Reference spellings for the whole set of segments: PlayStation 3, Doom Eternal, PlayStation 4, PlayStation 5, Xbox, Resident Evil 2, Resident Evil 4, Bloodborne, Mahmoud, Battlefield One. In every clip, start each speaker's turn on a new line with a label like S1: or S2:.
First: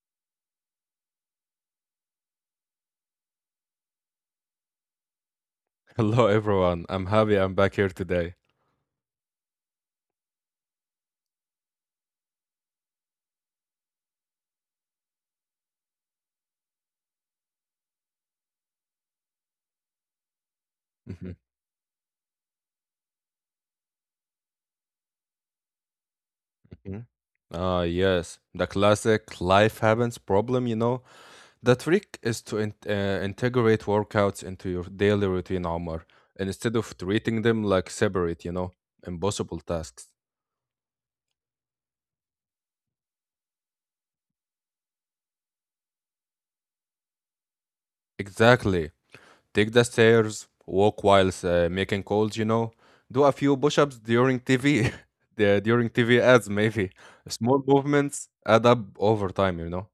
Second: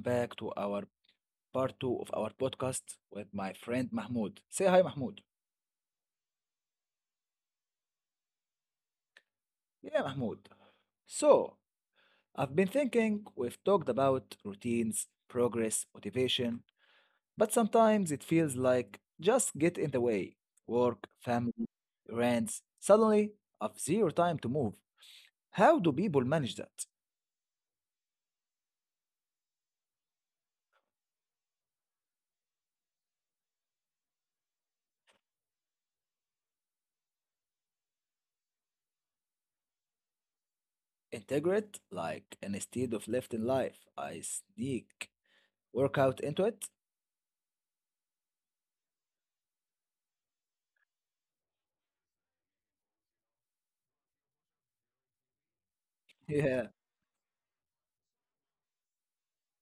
S1: back to our part two of our podcast with my friend Mahmoud. Say hi, Mahmoud.
S2: Hello, everyone. I'm happy I'm back here today.
S1: Yeah, Mahmoud. So, I've been thinking we've talked about routines, progress, motivation, but sometimes it feels like just get in the way work,
S2: Mhm.
S1: family, rents. Suddenly, I've zero time to move. How do people manage that?
S2: Ah, yes, the classic life happens problem, you know. The trick is to in integrate workouts into your daily routine, Omar, and instead of treating them like separate, you know, impossible tasks.
S1: Integrate, like, instead of left in life, I sneak workout into it.
S2: Exactly. Take the stairs, walk whilst making calls, you know. Do a few push-ups during TV, during TV ads, maybe.
S1: Yeah.
S2: Small movements add up over time, you know.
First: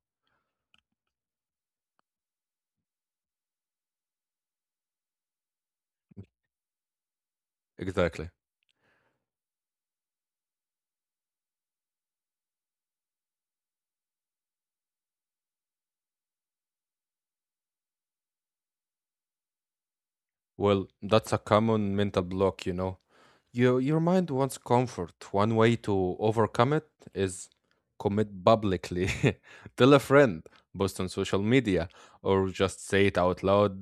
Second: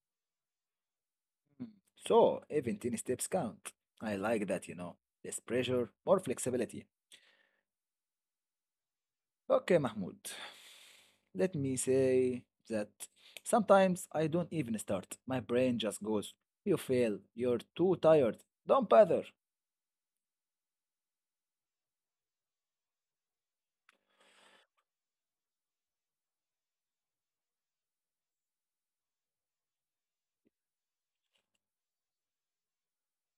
S1: Mm. So even ten steps count. I like that, you know. Less pressure, more flexibility.
S2: Exactly.
S1: Okay, Mahmoud. Let me say that sometimes I don't even start. My brain just goes, you fail. You're too tired. Don't bother.
S2: Well, that's a common mental block, you know. Your mind wants comfort. One way to overcome it is commit publicly. Tell a friend, post on social media, or just say it out loud.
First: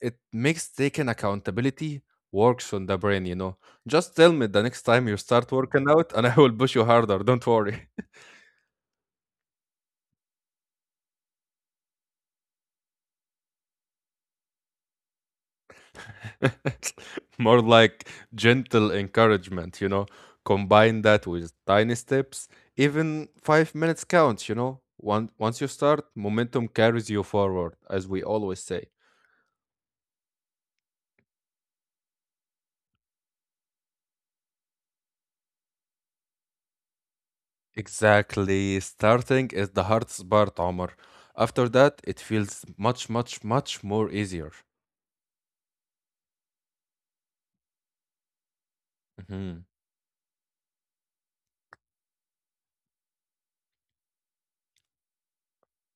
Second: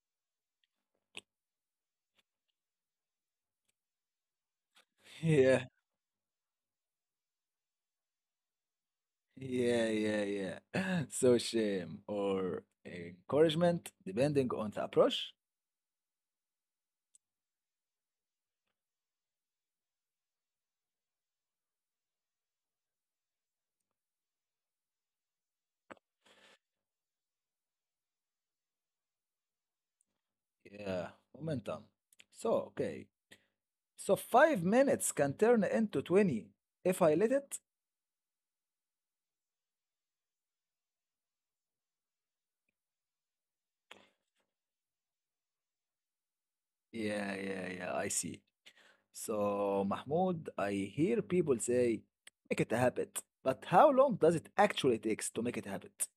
S2: It makes taking accountability works on the brain, you know. Just tell me the next time you start working out and I will push you harder, don't worry.
S1: Yeah, yeah, yeah, yeah. So shame or encouragement, depending on the approach.
S2: More like gentle encouragement, you know. Combine that with tiny steps. Even 5 minutes counts, you know. Once you start, momentum carries you forward, as we always say.
S1: Yeah, momentum. So, okay. So 5 minutes can turn into 20 if I let it.
S2: Exactly. Starting is the hardest part, Omar. After that, it feels much, much, much more easier.
S1: Yeah, yeah, yeah, I see.
S2: Mm-hmm.
S1: So, Mahmoud, I hear people say, make it a habit. But how long does it actually takes to make it a habit?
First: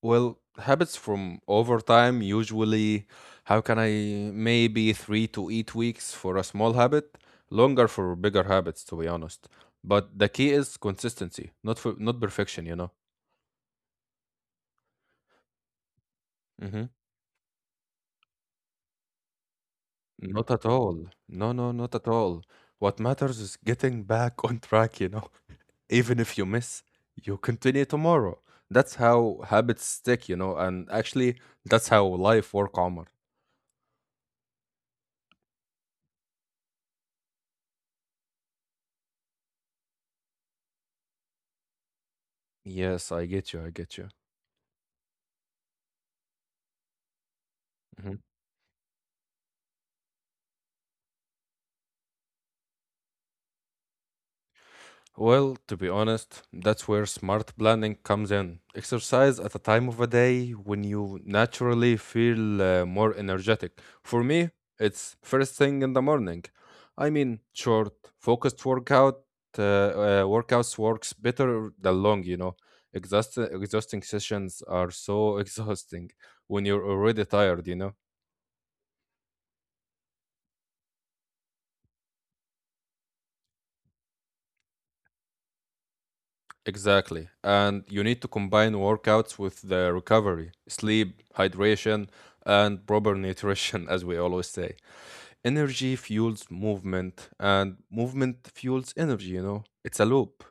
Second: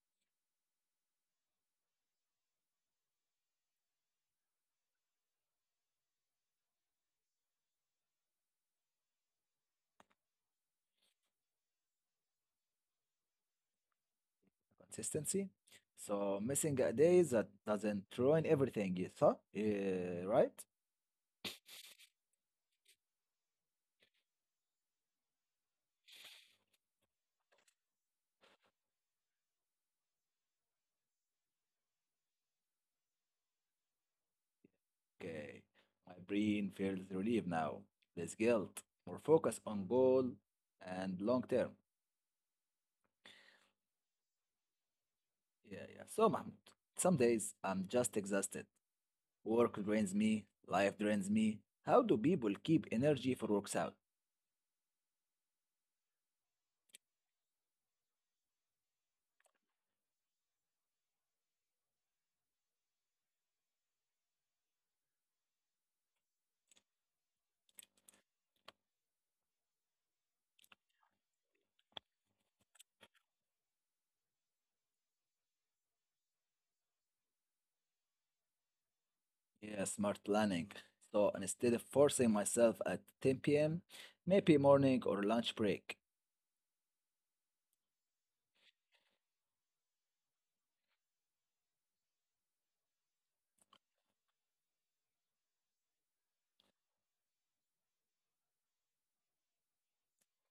S2: Well, habits from over time usually how can I maybe 3 to 8 weeks for a small habit, longer for bigger habits, to be honest. But the key is consistency, not perfection, you know.
S1: Consistency? So, missing
S2: Hmm
S1: a day that doesn't ruin everything, you thought? Yeah,
S2: Not
S1: right?
S2: at all. No, no, not at all. What matters is getting back on track, you know. Even if you miss, you continue tomorrow. That's how habits stick, you know, and actually that's how life work, Omar.
S1: Okay. My brain feels relieved now. Less guilt, more focus on goal and long term.
S2: Yes, I get you.
S1: Yeah, yeah. So, Mahmoud, some days I'm just exhausted. Work drains me, life drains me. How do people keep energy for works out?
S2: Well, to be honest, that's where smart planning comes in. Exercise at a time of a day when you naturally feel more energetic. For me, it's first thing in the morning. I mean, short, focused workouts works better than long, you know. Exhausting sessions are so exhausting when you're already tired, you know.
S1: Yeah, smart planning. So instead of forcing myself at 10 p.m., maybe morning or lunch break.
S2: Exactly. And you need to combine workouts with the recovery, sleep, hydration, and proper nutrition, as we always say. Energy fuels movement, and movement fuels energy, you know? It's a loop.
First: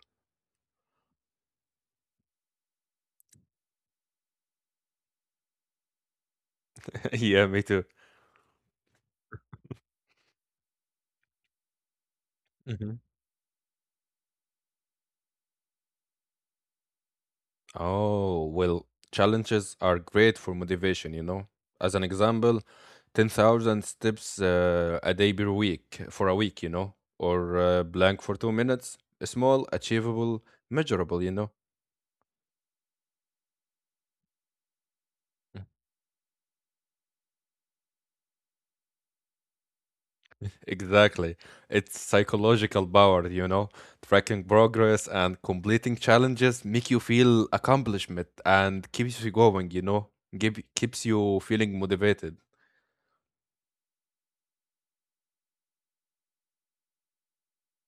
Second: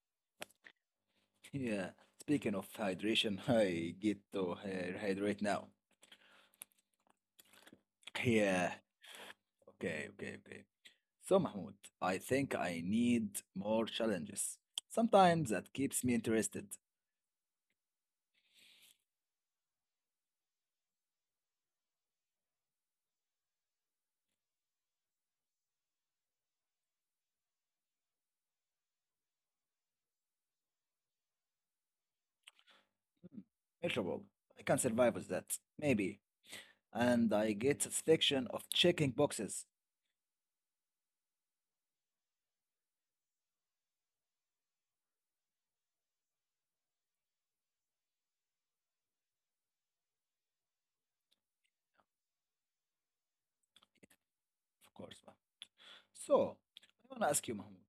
S1: Yeah, speaking of hydration, I get to hydrate now.
S2: Yeah, me too.
S1: Yeah, okay, okay, okay. So, Mahmoud, I think I
S2: Hmm
S1: need more challenges. Sometimes that keeps me interested.
S2: Oh, well, challenges are great for motivation, you know? As an example, 10,000 steps a day per week for a week, you know? Or blank for 2 minutes. Small, achievable, measurable, you know?
S1: Hmm, miserable. I can survive with that, maybe. And I get satisfaction of checking boxes.
S2: Exactly. It's psychological power, you know. Tracking progress and completing challenges make you feel accomplishment and keeps you going, you know. Keeps you feeling motivated.
S1: Yeah, of course. Mahmoud. So, I want to ask you, Mahmoud.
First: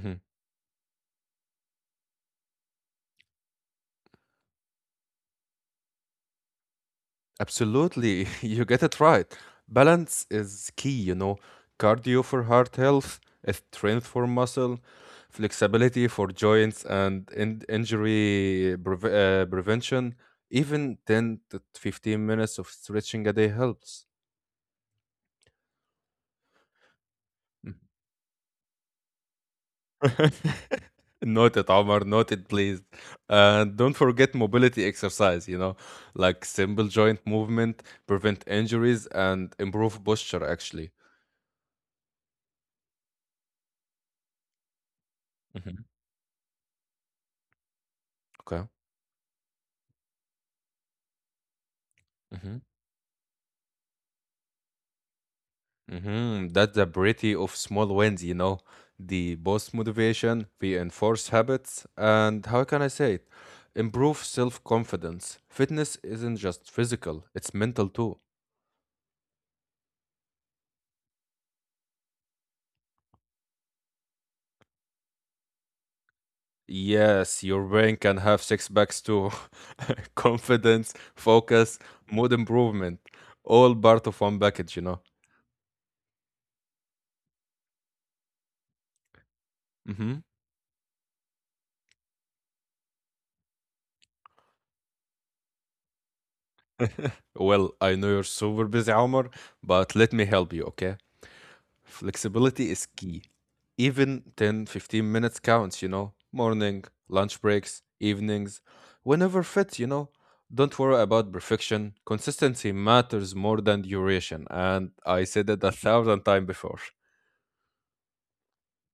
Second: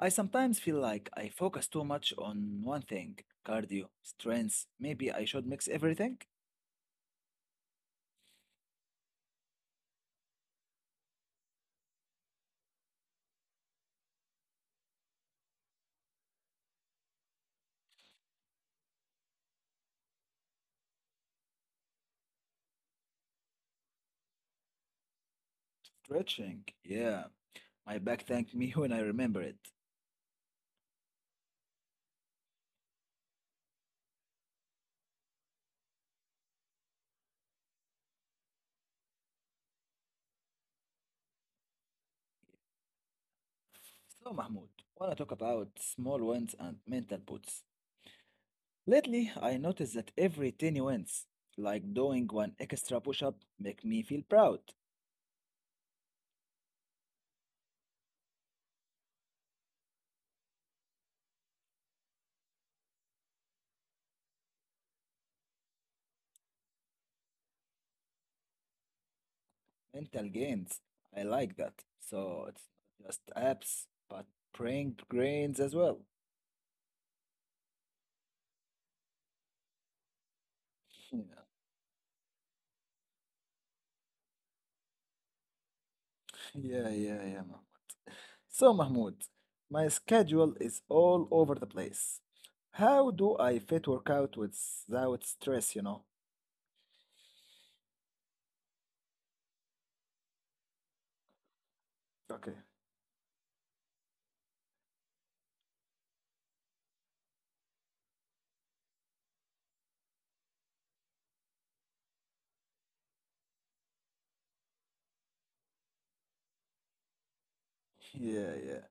S1: I sometimes feel like I focus too much on one thing cardio, strength. Maybe I should mix everything?
S2: Absolutely. You get it right. Balance is key, you know. Cardio for heart health, strength for muscle, flexibility for joints and in- injury preve prevention. Even 10 to 15 minutes of stretching a day helps.
S1: Stretching, yeah. My back thanked me when I remember it.
S2: Noted, Omar. Noted, please. And don't forget mobility exercise, you know, like simple joint movement, prevent injuries, and improve posture, actually.
S1: So, Mahmoud, wanna talk about
S2: Hmm
S1: small wins and mental boosts.
S2: Okay.
S1: Lately, I noticed that every tiny wins, like doing one
S2: hmm
S1: extra push-up, make me feel proud.
S2: hmm That's the beauty of small wins, you know. The boost motivation, reinforce habits, and how can I say it? Improve self confidence. Fitness isn't just physical, it's mental too.
S1: Mental gains, I like that. So it's not just abs, but brain grains as well.
S2: Yes, your brain can have six packs too. Confidence, focus, mood improvement, all part of one package, you know.
S1: Yeah, yeah, yeah, yeah. Mahmoud. So, Mahmoud, my
S2: Hmm
S1: schedule is all over the place. How do I fit workout without stress, you know?
S2: Well, I know you're super busy, Omar, but let me help you, okay?
S1: Okay.
S2: Flexibility is key. Even 10, 15 minutes counts, you know. Morning, lunch breaks, evenings, whenever fit, you know. Don't worry about perfection. Consistency matters more than duration, and I said it a thousand times before.
S1: Yeah, yeah.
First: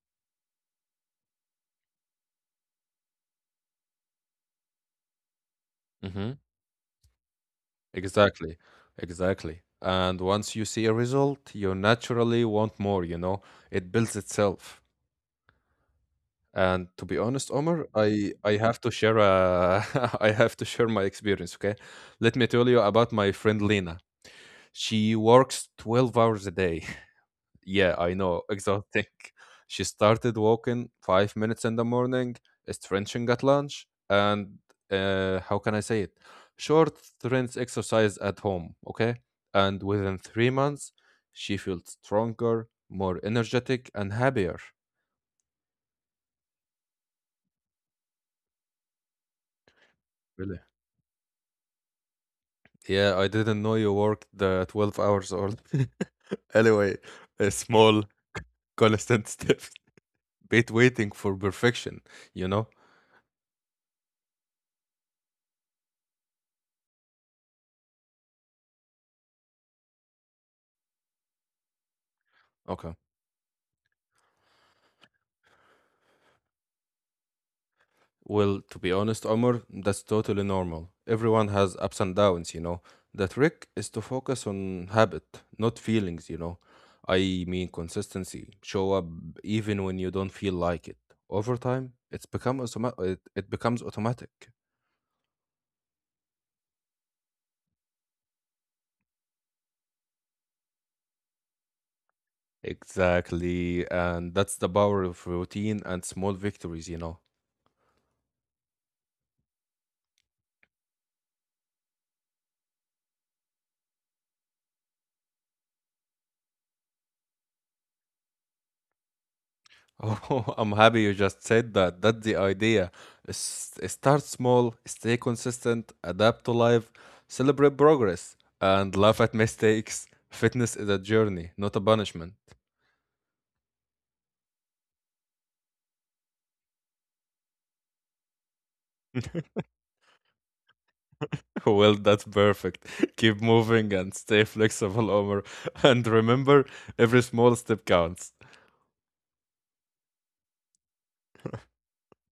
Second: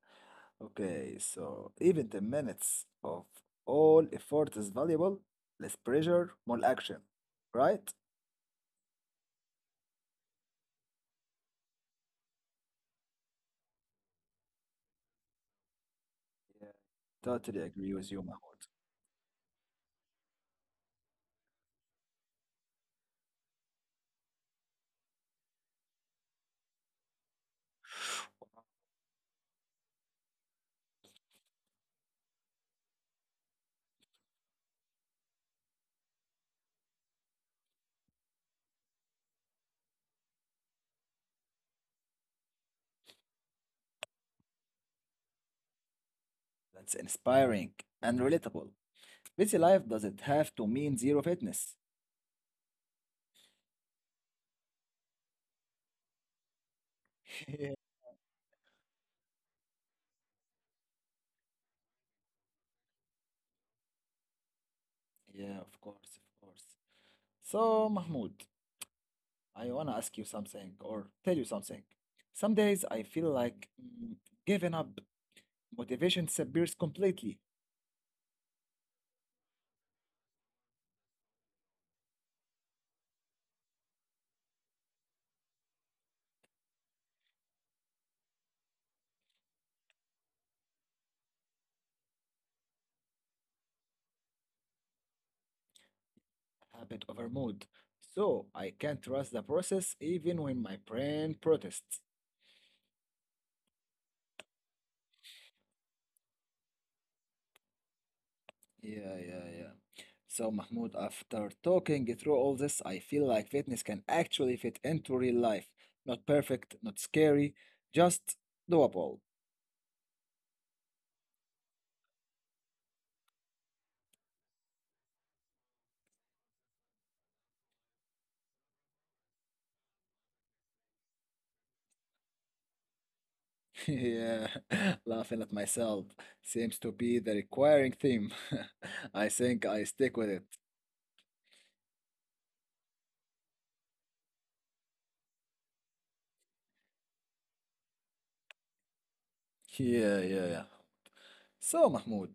S1: Okay, so even 10 minutes of all effort is valuable, less pressure, more action, right?
S2: Exactly, exactly. And once you see a result, you naturally want more, you know. It builds itself.
S1: Yeah.
S2: And to be honest,
S1: Totally
S2: Omar,
S1: agree with you,
S2: I
S1: Mahmoud.
S2: have to share I have to share my experience, okay? Let me tell you about my friend Lena. She works 12 hours a day. Yeah, I know, exhausting. She started walking 5 minutes in the morning, stretching at lunch, and how can I say it? short strength exercise at home, okay? And within 3 months, she felt stronger, more energetic, and happier.
S1: That's inspiring and relatable. Busy life doesn't have
S2: Really?
S1: to mean zero fitness.
S2: Yeah, I didn't know you worked the 12 hours or anyway, a
S1: Yeah.
S2: small constant step. Bit waiting for perfection, you know?
S1: Yeah, of course, of course. So, Mahmoud, I wanna ask you something or tell you something. Some days
S2: Okay.
S1: I feel like giving up. Motivation disappears completely,
S2: Well, to be honest, Omar, that's totally normal. Everyone has ups and downs, you know. The trick is to focus on habit, not feelings, you know. I mean, consistency. Show up even when you don't feel like it. Over time, it becomes automatic.
S1: habit over mood. So I can't trust the process even when my brain protests.
S2: Exactly. And that's the power of routine and small victories, you know.
S1: Yeah, yeah, yeah. So, Mahmoud, after talking through all this, I feel like fitness can actually fit into real life. Not perfect, not scary, just doable.
S2: Oh, I'm happy you just said that. That's the idea. Start small, stay consistent, adapt to life, celebrate progress, and laugh at mistakes. Fitness is a journey, not a punishment.
S1: Yeah, laughing at myself seems to be the requiring theme. I think I stick with it.
S2: Well, that's perfect. Keep moving and stay flexible, Omar. And remember, every small step counts.
S1: Yeah, yeah, yeah. So, Mahmoud,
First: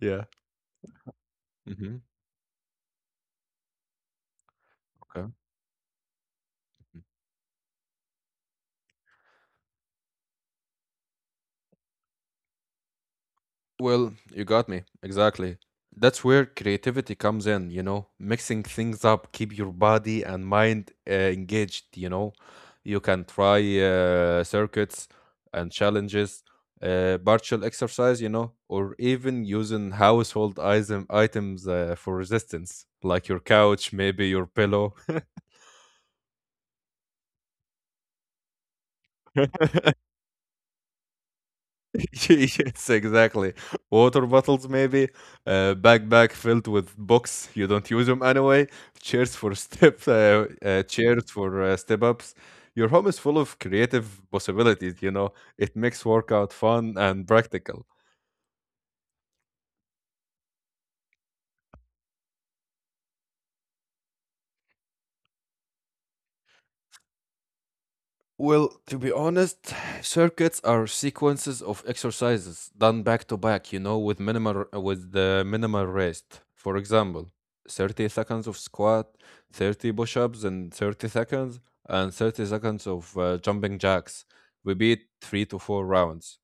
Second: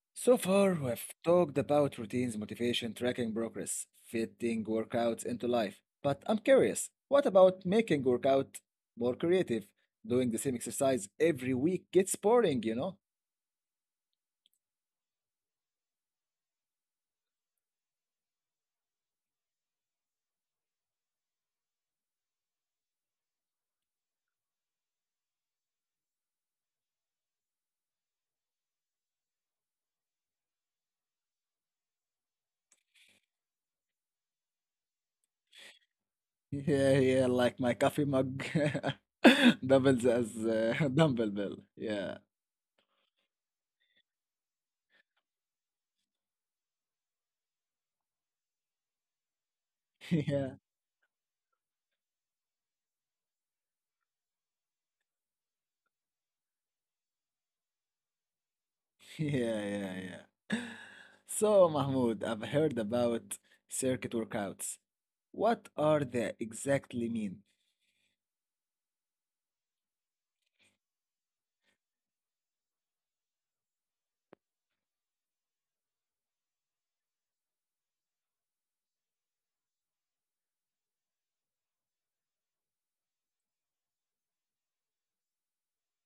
S2: Yeah.
S1: so far we've talked
S2: hmm
S1: about routines, motivation, tracking progress, fitting workouts into life. But I'm curious, what about making workout more creative? Doing the same exercise every week gets boring, you know?
S2: Well, you got me. Exactly. That's where creativity comes in, you know, mixing things up, keep your body and mind engaged, you know. You can try circuits and challenges, partial exercise, you know, or even using household item items for resistance, like your couch, maybe your pillow.
S1: Yeah, yeah, like my coffee mug. Doubles as a dumbbell. Yeah,
S2: Yes, exactly. Water bottles, maybe. Backpack filled with books. You don't use them anyway. Chairs for step.
S1: yeah.
S2: Chairs for step ups. Your home is full of creative possibilities. You know, it makes workout fun and practical.
S1: Yeah, yeah, yeah. So, Mahmoud, I've heard about circuit workouts. What are they exactly mean?
S2: Well, to be honest, circuits are sequences of exercises done back to back, you know, with the minimal rest. For example, 30 seconds of squat, 30 push-ups and 30 seconds of jumping jacks. We beat 3 to 4 rounds.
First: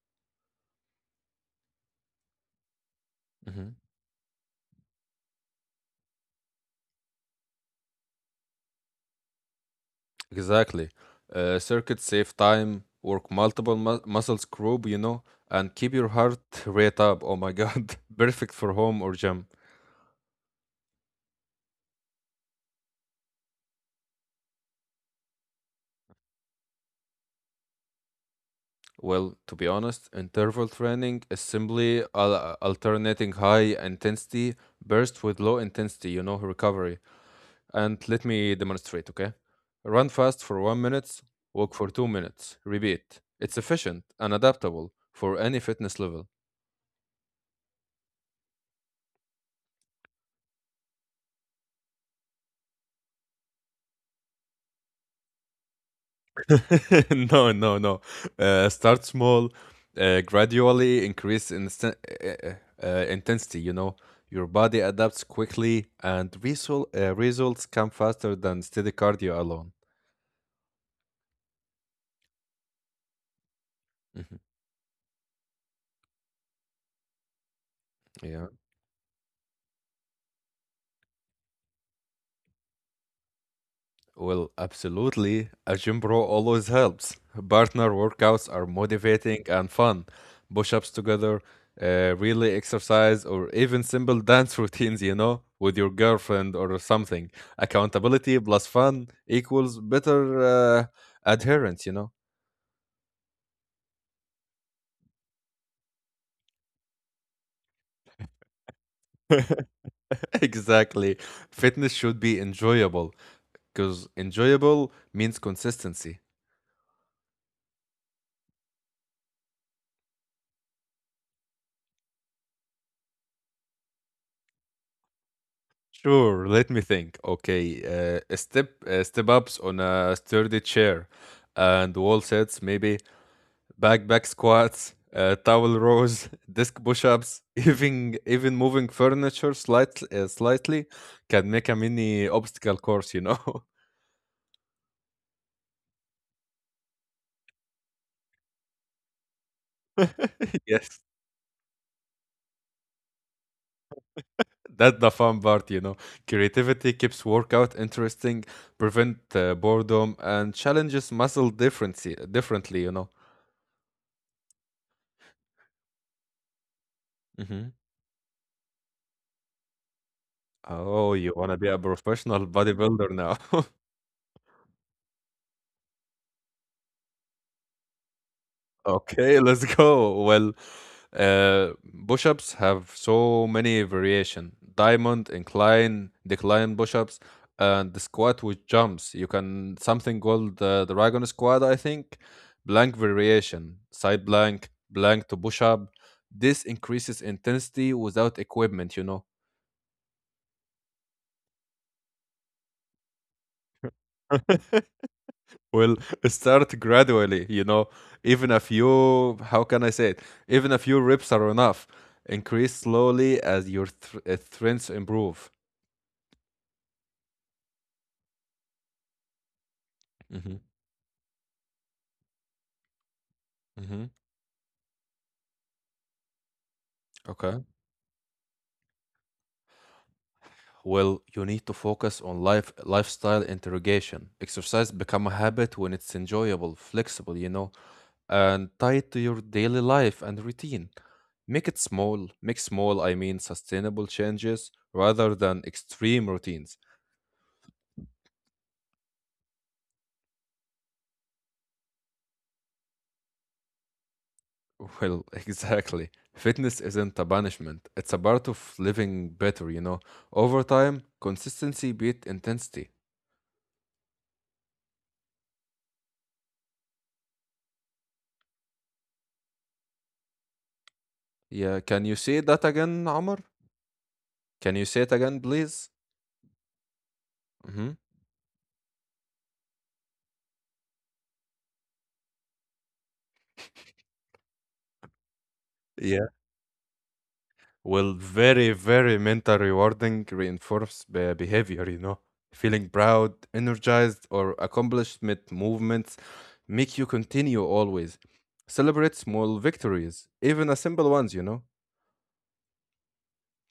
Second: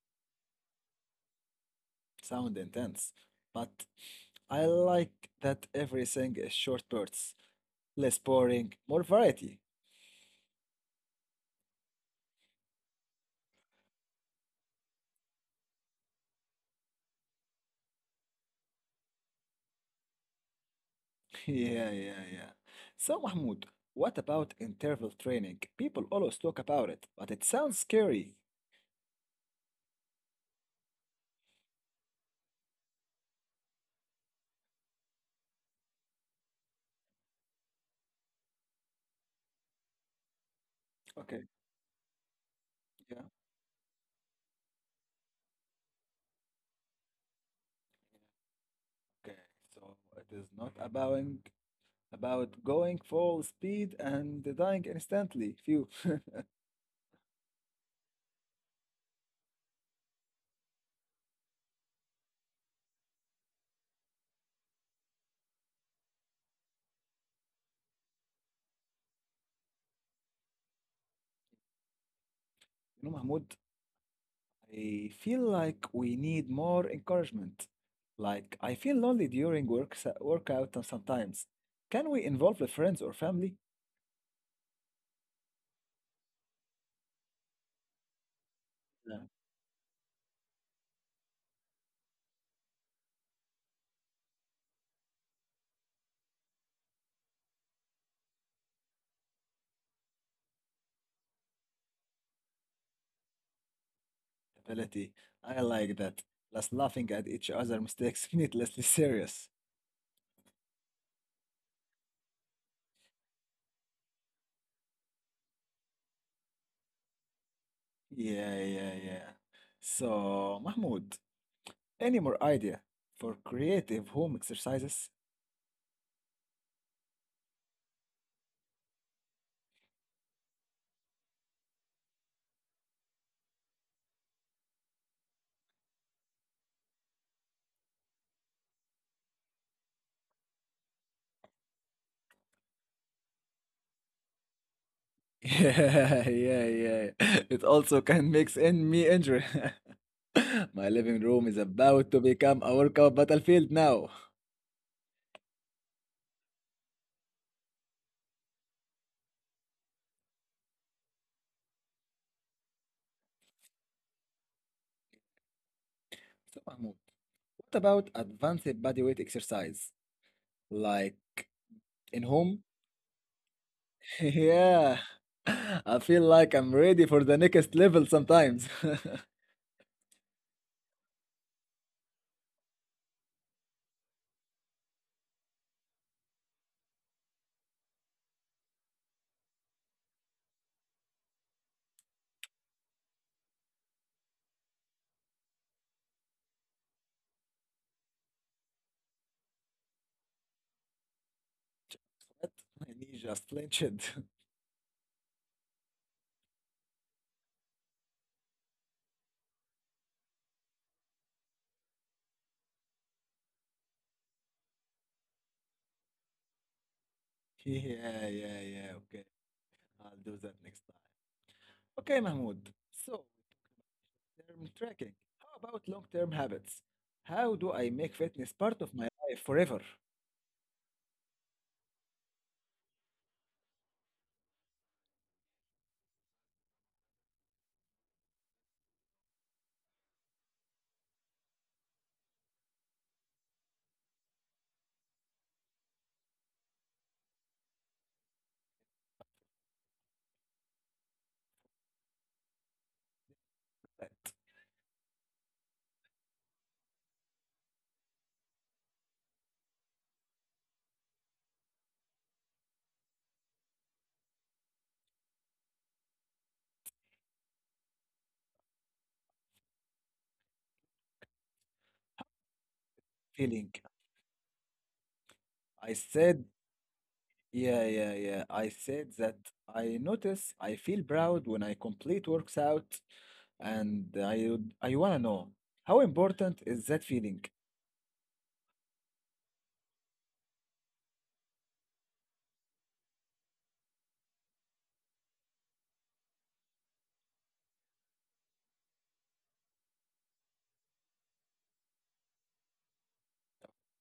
S1: Sound intense,
S2: Mhm.
S1: but I like that everything is short bursts, less boring, more variety.
S2: Exactly. Circuits save time, work muscles group, you know, and keep your heart rate up. Oh my God. Perfect for home or gym.
S1: Yeah, yeah, yeah. So, Mahmoud, what about interval training? People always talk about it, but it sounds scary.
S2: Well, to be honest, interval training is simply alternating high intensity burst with low intensity, you know, recovery. And let me demonstrate, okay? Run fast for 1 minute,
S1: Okay,
S2: walk for 2 minutes,
S1: yeah,
S2: repeat. It's efficient and adaptable for any fitness level.
S1: okay. So it is not about going full speed and dying instantly. Phew.
S2: No, no, no. Start small, gradually increase intensity, you know. Your body adapts quickly and results come faster than steady cardio alone.
S1: You know, Mahmoud,
S2: Mhm.
S1: I feel like we need more encouragement. Like, I
S2: Yeah.
S1: feel lonely during workout and sometimes. Can we involve the friends or family?
S2: Well, absolutely. A gym bro always helps. Partner workouts are
S1: Yeah.
S2: motivating and fun. Push ups together, relay exercise, or even simple dance routines, you know, with your girlfriend or something. Accountability plus fun equals better adherence, you know?
S1: Ability. I like that. Plus, laughing at each other mistakes needlessly serious.
S2: Exactly. Fitness should be enjoyable because enjoyable means consistency.
S1: Yeah, yeah, yeah. So, Mahmoud, any more idea for creative home exercises?
S2: Sure, let me think. Okay, step ups on a sturdy chair and wall sets, maybe back squats, towel rows, disc push-ups, even moving furniture slightly can make a mini obstacle course, you know.
S1: Yeah, yeah, yeah. It also can mix in me injury. My living
S2: Yes,
S1: room is about to become a workout battlefield now.
S2: that's the fun part, you know. Creativity keeps workout interesting, prevent boredom, and challenges muscle differently, you know.
S1: So, Mahmoud, what
S2: Mm-hmm.
S1: about advanced bodyweight exercise? Like
S2: Oh, you wanna be a
S1: in home?
S2: professional bodybuilder now.
S1: Yeah. I feel like I'm ready for the next level sometimes. What?
S2: Okay, let's go. Well, uh, push-ups have so many variation. Diamond, incline, decline push-ups, and the squat with jumps. You can something called the dragon squat, I think. Blank variation, side blank, blank to push-up. This increases intensity without equipment, you know.
S1: My knee just clenched.
S2: Will start gradually, you know, even a few, how can I say it? even a few reps are enough. Increase slowly as your strengths improve.
S1: Yeah, yeah, yeah. Okay. I'll do that next time.
S2: Hmm
S1: Okay, Mahmoud. So,
S2: hmm
S1: term tracking. How about long term habits? How do I
S2: Okay.
S1: make fitness part of my life forever?
S2: Well, you need to focus on lifestyle interrogation. Exercise become a habit when it's enjoyable, flexible, you know, and tied to your daily life and routine. Make it small. Make small, I mean, sustainable changes rather than extreme routines.
S1: That
S2: Well, exactly. Fitness isn't a punishment. It's a part of living better, you know. Over time, consistency beat intensity. Yeah, can you say that again,
S1: feeling.
S2: Amr? Can you say it again,
S1: I
S2: please?
S1: said, yeah, yeah,
S2: Hmm
S1: yeah. I said that I notice I feel proud when I complete works out, and I wanna know how important
S2: Yeah.
S1: is that feeling?
S2: Well, very, very mental rewarding reinforce behavior, you know. Feeling proud, energized, or accomplishment movements make you continue always. Celebrate small victories, even a simple ones, you know.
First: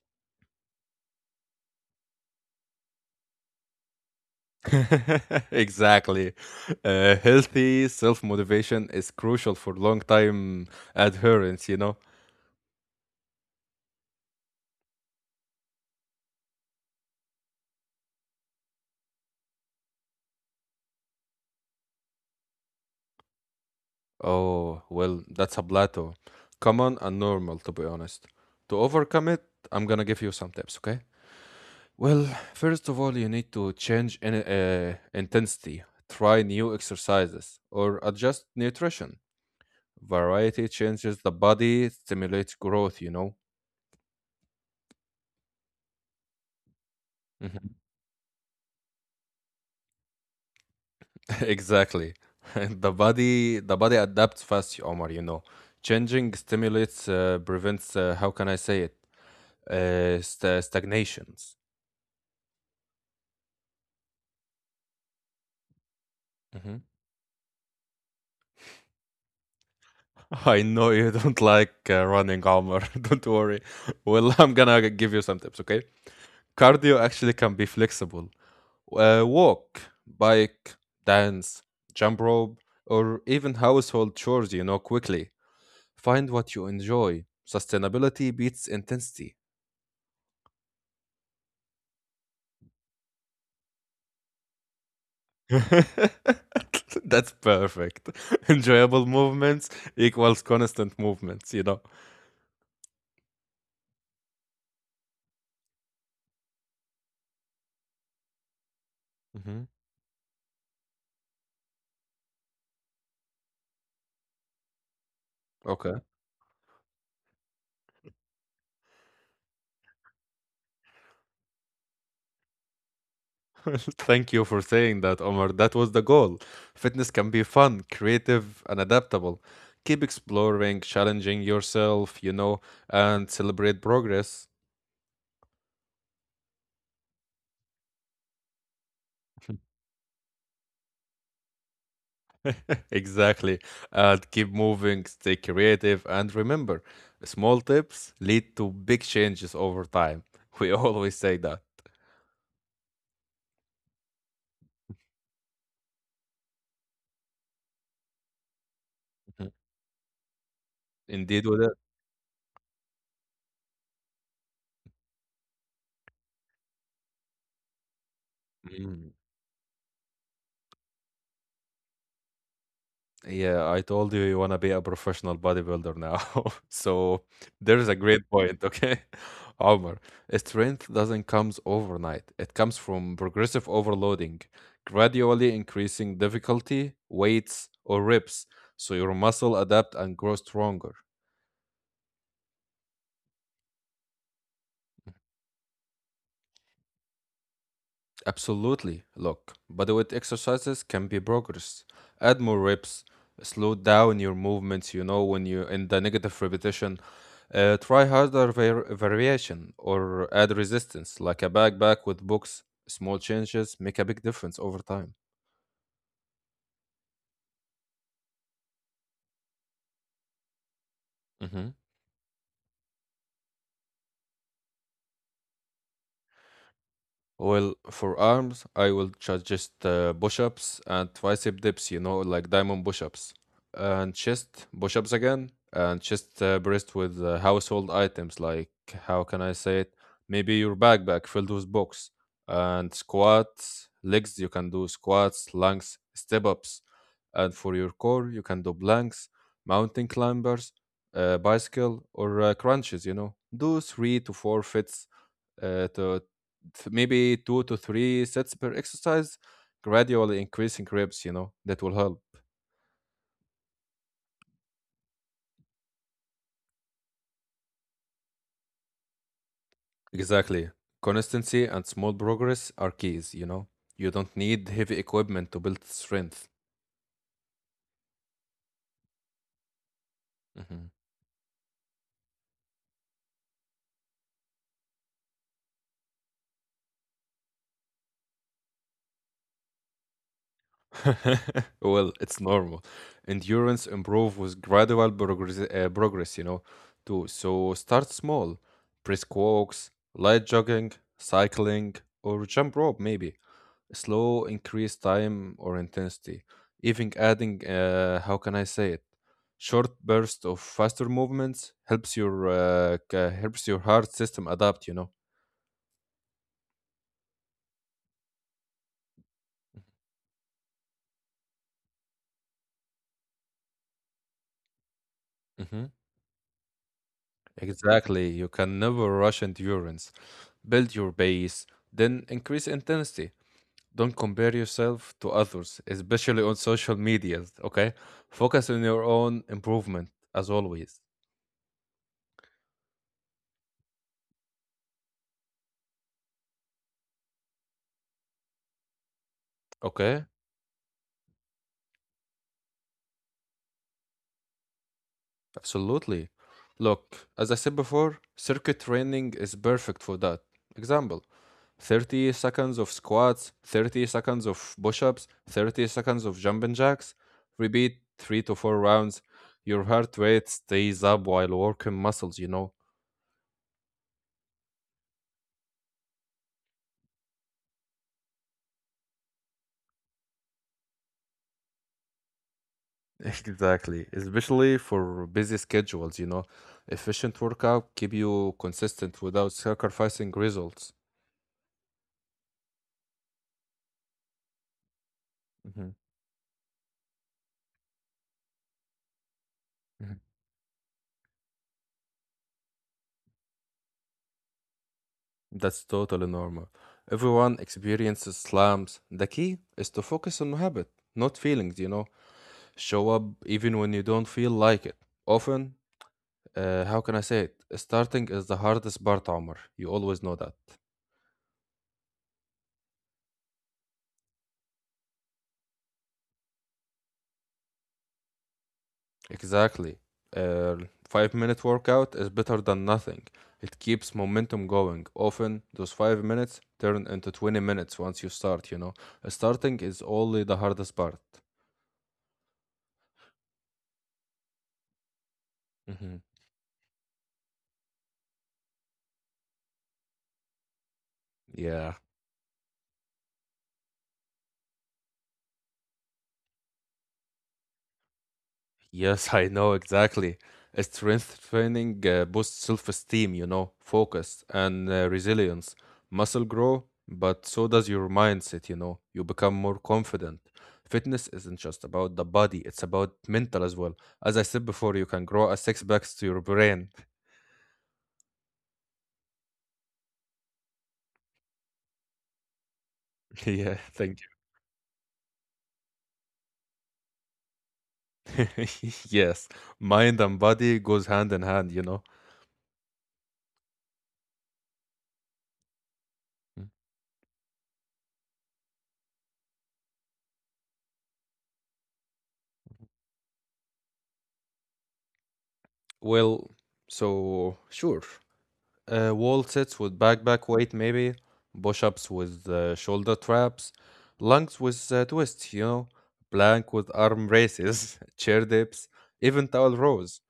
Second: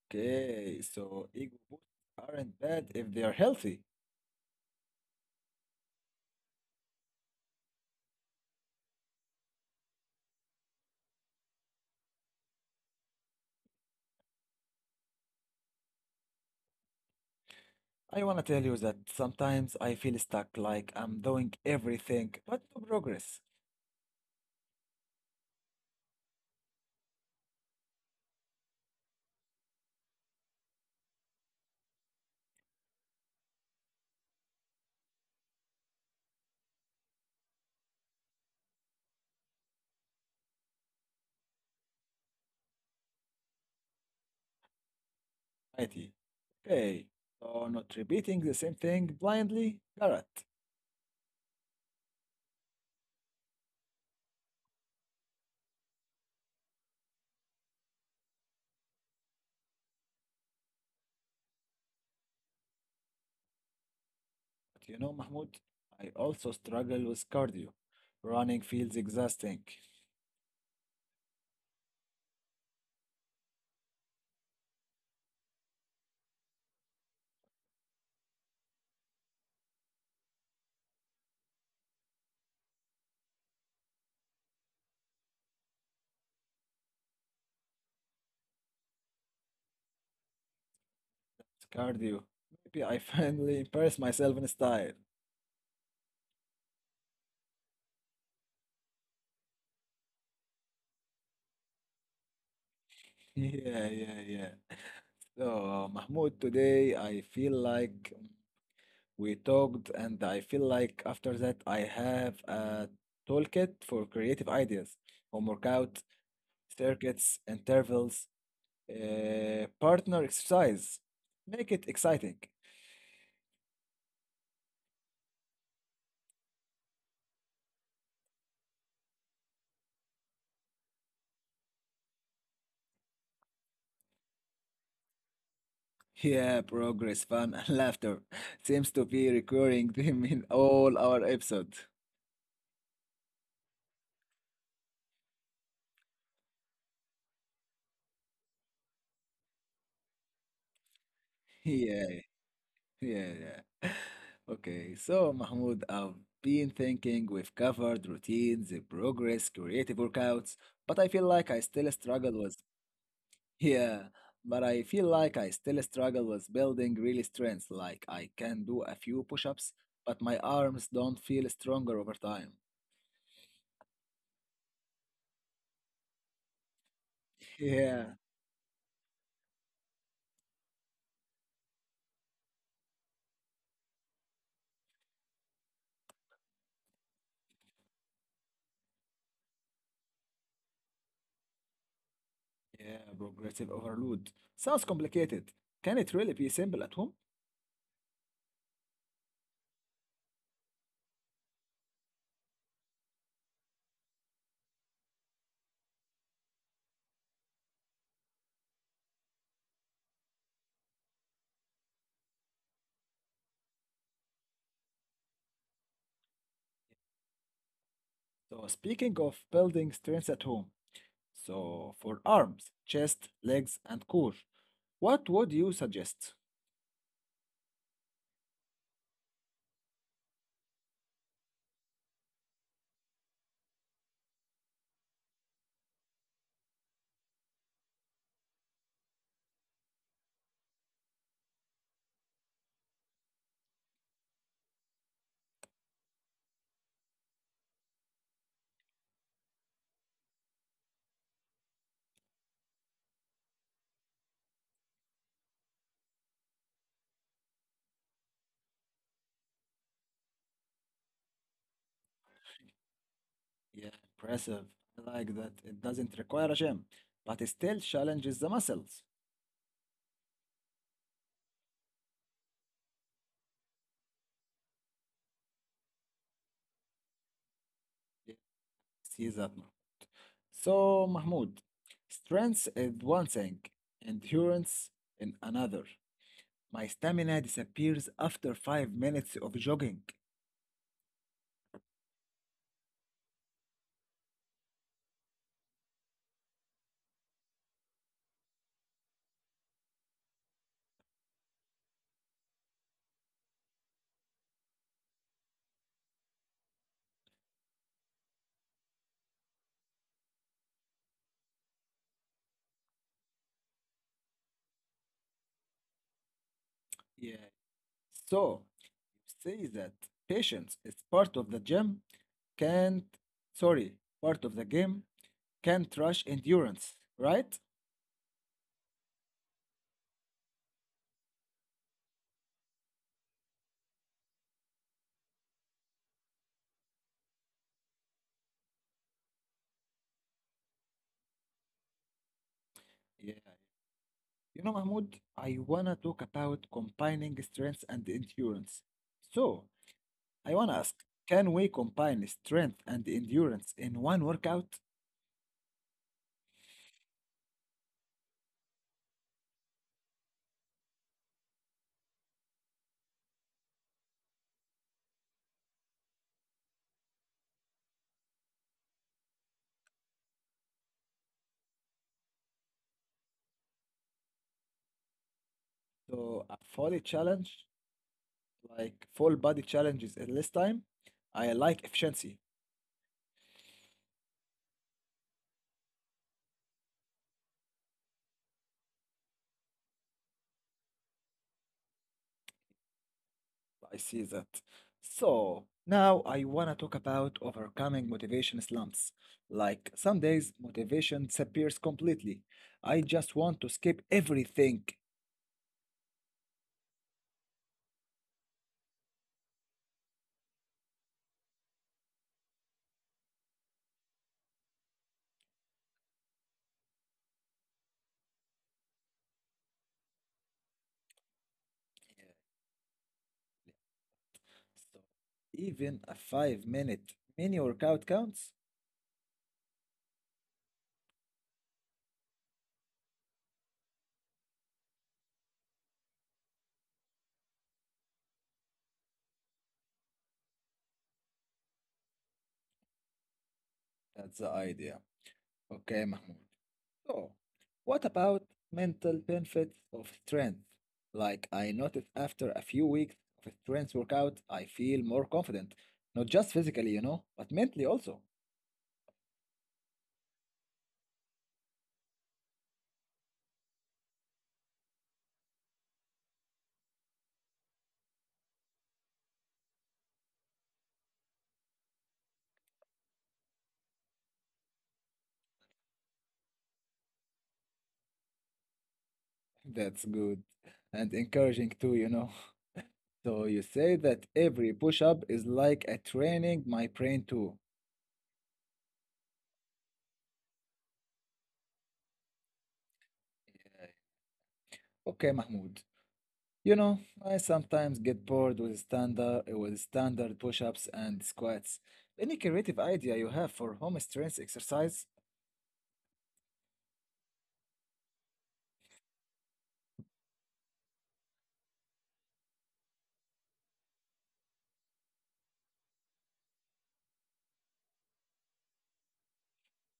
S1: Okay, so ego boosts aren't bad if they are healthy.
S2: Exactly. Healthy self motivation is crucial for long time adherence, you know?
S1: I wanna tell you that sometimes I feel stuck, like I'm doing everything but no progress.
S2: Oh, well, that's a plateau. Common and normal, to be honest. To overcome it, I'm gonna give you some tips, okay? Well, first of all, you need to change intensity, try new exercises, or adjust nutrition. Variety changes the body, stimulates growth, you know?
S1: Mighty. Okay,
S2: Mm-hmm.
S1: so not repeating the same thing blindly, Garrett.
S2: Exactly. The body adapts fast, Omar, you know. Changing stimulates prevents how can I say it? St- stagnations.
S1: But you know, Mahmoud, I also
S2: Mhm.
S1: struggle with cardio. Running feels exhausting. It's
S2: I know you don't like running, Omar. Don't worry. Well, I'm gonna give you some tips, okay? Cardio actually can be flexible. Walk, bike, dance, jump rope, or even household chores, you know, quickly. Find what you enjoy. Sustainability beats intensity.
S1: cardio. Maybe I finally impress myself in style.
S2: That's perfect. Enjoyable movements equals constant movements.
S1: Yeah, yeah, yeah. So, Mahmoud, today I feel like we
S2: Mhm.
S1: talked, and I feel like after that I have a toolkit for creative ideas, homework out,
S2: Okay.
S1: circuits, intervals. Partner exercise. Make it exciting.
S2: Thank you for saying that, Omar. That was the goal. Fitness can be fun, creative, and adaptable. Keep exploring, challenging yourself, and celebrate progress.
S1: Yeah, progress, fun, and laughter seems to be recurring theme in all our episodes.
S2: Exactly. And keep moving, stay creative, and remember, small tips lead to big changes over time. We always say that.
S1: Yeah, yeah, yeah. Okay, so Mahmoud, I've been thinking we've covered routines, progress,
S2: Mhm.
S1: creative workouts, but I feel like
S2: Indeed,
S1: I
S2: with it.
S1: still struggle with, yeah, but I feel like I still struggle with building real strength. Like I can do a few
S2: Mm.
S1: push-ups, but my arms don't feel stronger over time.
S2: Yeah, I told you you want to be a professional bodybuilder now. So there's
S1: Yeah,
S2: a great point, okay? Omar, strength doesn't comes overnight. It comes from progressive overloading, gradually increasing difficulty, weights, or reps, so your muscle adapt and grow stronger.
S1: yeah, progressive overload. Sounds complicated. Can it really be simple at home?
S2: Absolutely. Look, bodyweight exercises can be progress. Add more reps, slow down your movements, when you in the negative repetition. Try harder variation or add resistance, like a backpack with books. Small changes make a big difference over time.
S1: So, speaking of building strengths at home, so for arms, chest, legs, and core, what would you suggest?
S2: Well, for arms, I will suggest push-ups and tricep dips, like diamond push-ups. And chest push-ups again, and chest breast with household items like, how can I say it? Maybe your backpack filled with books. And squats, legs, you can do squats, lunges, step-ups. And for your core, you can do planks, mountain climbers, bicycle, or crunches. Do three to four fits uh, to maybe two to three sets per exercise, gradually increasing reps, that will help.
S1: Yeah, impressive. I like that it doesn't require a gym, but it still challenges the muscles.
S2: Exactly. Consistency and small progress are keys, you know. You don't need heavy equipment to build strength.
S1: Yeah, see that. Now.
S2: Mhm.
S1: So, Mahmoud, strength is one thing, endurance in another. My stamina disappears after 5 minutes of jogging.
S2: Well, it's normal. Endurance improve with gradual progress, too. So start small. Brisk walks, light jogging, cycling, or jump rope maybe. Slow increased time or intensity, even adding, how can I say it, short burst of faster movements helps your helps your heart system adapt.
S1: Yeah. So you say that patience is part of the gym, can't, sorry, part of the game,
S2: Hmm
S1: can't rush endurance, right?
S2: exactly. You can never rush endurance. Build your base, then increase intensity. Don't compare yourself to others, especially on social media. Okay, focus on your own improvement as always.
S1: Yeah. You know, Mahmoud, I wanna talk about combining strength and endurance. So
S2: Okay.
S1: I wanna ask, can we combine strength and endurance in one workout?
S2: Absolutely. Look, as I said before, circuit training is perfect for that. Example, 30 seconds of squats, 30 seconds of push ups, 30 seconds of jumping jacks. Repeat 3 to 4 rounds. Your heart rate stays up while working muscles.
S1: So a full challenge, like full body challenges in less time. I like efficiency.
S2: Exactly. Especially for busy schedules. Efficient workout keep you consistent without sacrificing results.
S1: I see that. So
S2: Mhm.
S1: now I want to talk about overcoming motivation slumps. Like some days, motivation disappears completely. I just want to skip everything.
S2: That's totally normal. Everyone experiences slumps. The key is to focus on habit, not feelings. Show up even when you don't feel like it. Often, how can I say it? Starting is the hardest part, Omar. You always know that.
S1: Yeah, so even a 5 minute mini workout counts?
S2: Exactly. Uh, 5 minute workout is better than nothing. It keeps momentum going. Often, those 5 minutes turn into 20 minutes once you start. Starting is only the hardest part.
S1: That's the idea. Okay,
S2: hmm
S1: Mahmoud. So, what about mental benefits of strength? Like I
S2: Yeah.
S1: noticed after a few weeks of a strength workout, I feel more confident. Not just physically, you know, but mentally also.
S2: Yes, I know exactly. Strength training boosts self esteem, focus and resilience. Muscle grow, but so does your mindset, you know. You become more confident. Fitness isn't just about the body, it's about mental as well. As I said before, you can grow a six packs to your brain.
S1: That's good and encouraging too, you know. So you
S2: Yeah,
S1: say
S2: thank
S1: that every push up is like a training my brain too.
S2: you. Yes, mind and body goes hand in hand.
S1: Yeah. Okay, Mahmoud. You know, I sometimes get bored with standard push-ups and squats. Any creative idea you have for home strength exercise
S2: Well, so sure. Wall sits with back back weight maybe, push-ups with shoulder traps, lunges with twists, plank with arm raises, chair dips, even towel rows.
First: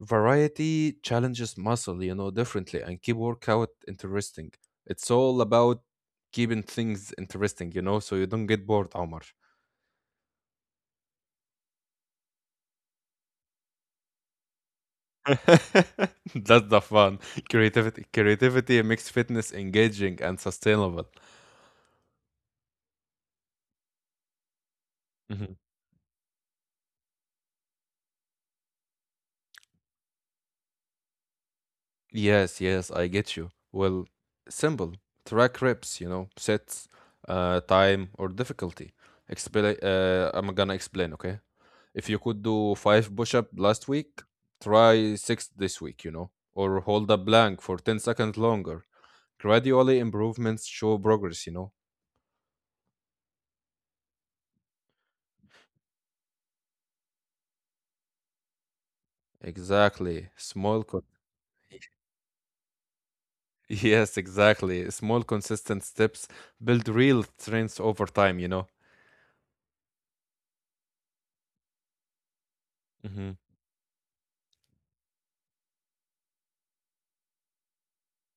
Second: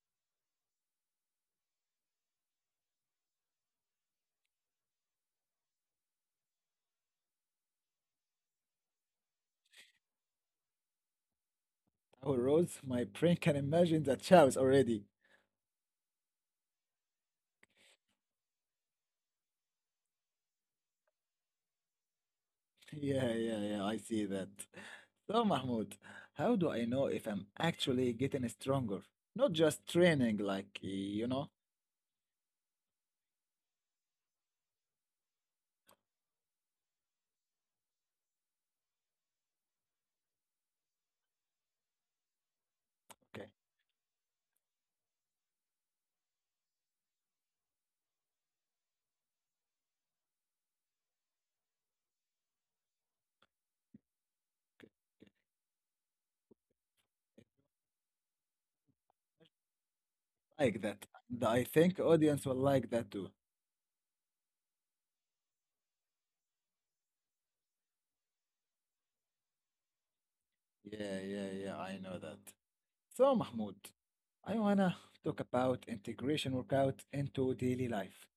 S2: Variety challenges muscle, differently and keep workout interesting. It's all about keeping things interesting, so you don't get bored, Omar.
S1: or rows? My brain can imagine the chows already.
S2: That's the fun. Creativity makes fitness engaging and sustainable.
S1: Yeah, yeah, yeah, I see that. So, Mahmoud, how do I know if I'm actually getting stronger? Not just training, like, you know?
S2: Yes, yes, I get you. Well, simple. Track reps, sets, time, or difficulty. Expla I'm gonna explain, okay? If you could do five push-up
S1: Okay.
S2: last week, try six this week, or hold a blank for 10 seconds longer. Gradually, improvements show progress. Exactly.
S1: Like
S2: Small con
S1: that. And I think audience will like that too.
S2: Yes, exactly. Small, consistent steps build real strengths over time.
S1: Yeah, yeah, yeah, I know that.
S2: Mm-hmm.
S1: So, Mahmoud, I wanna talk about integration workout into daily life.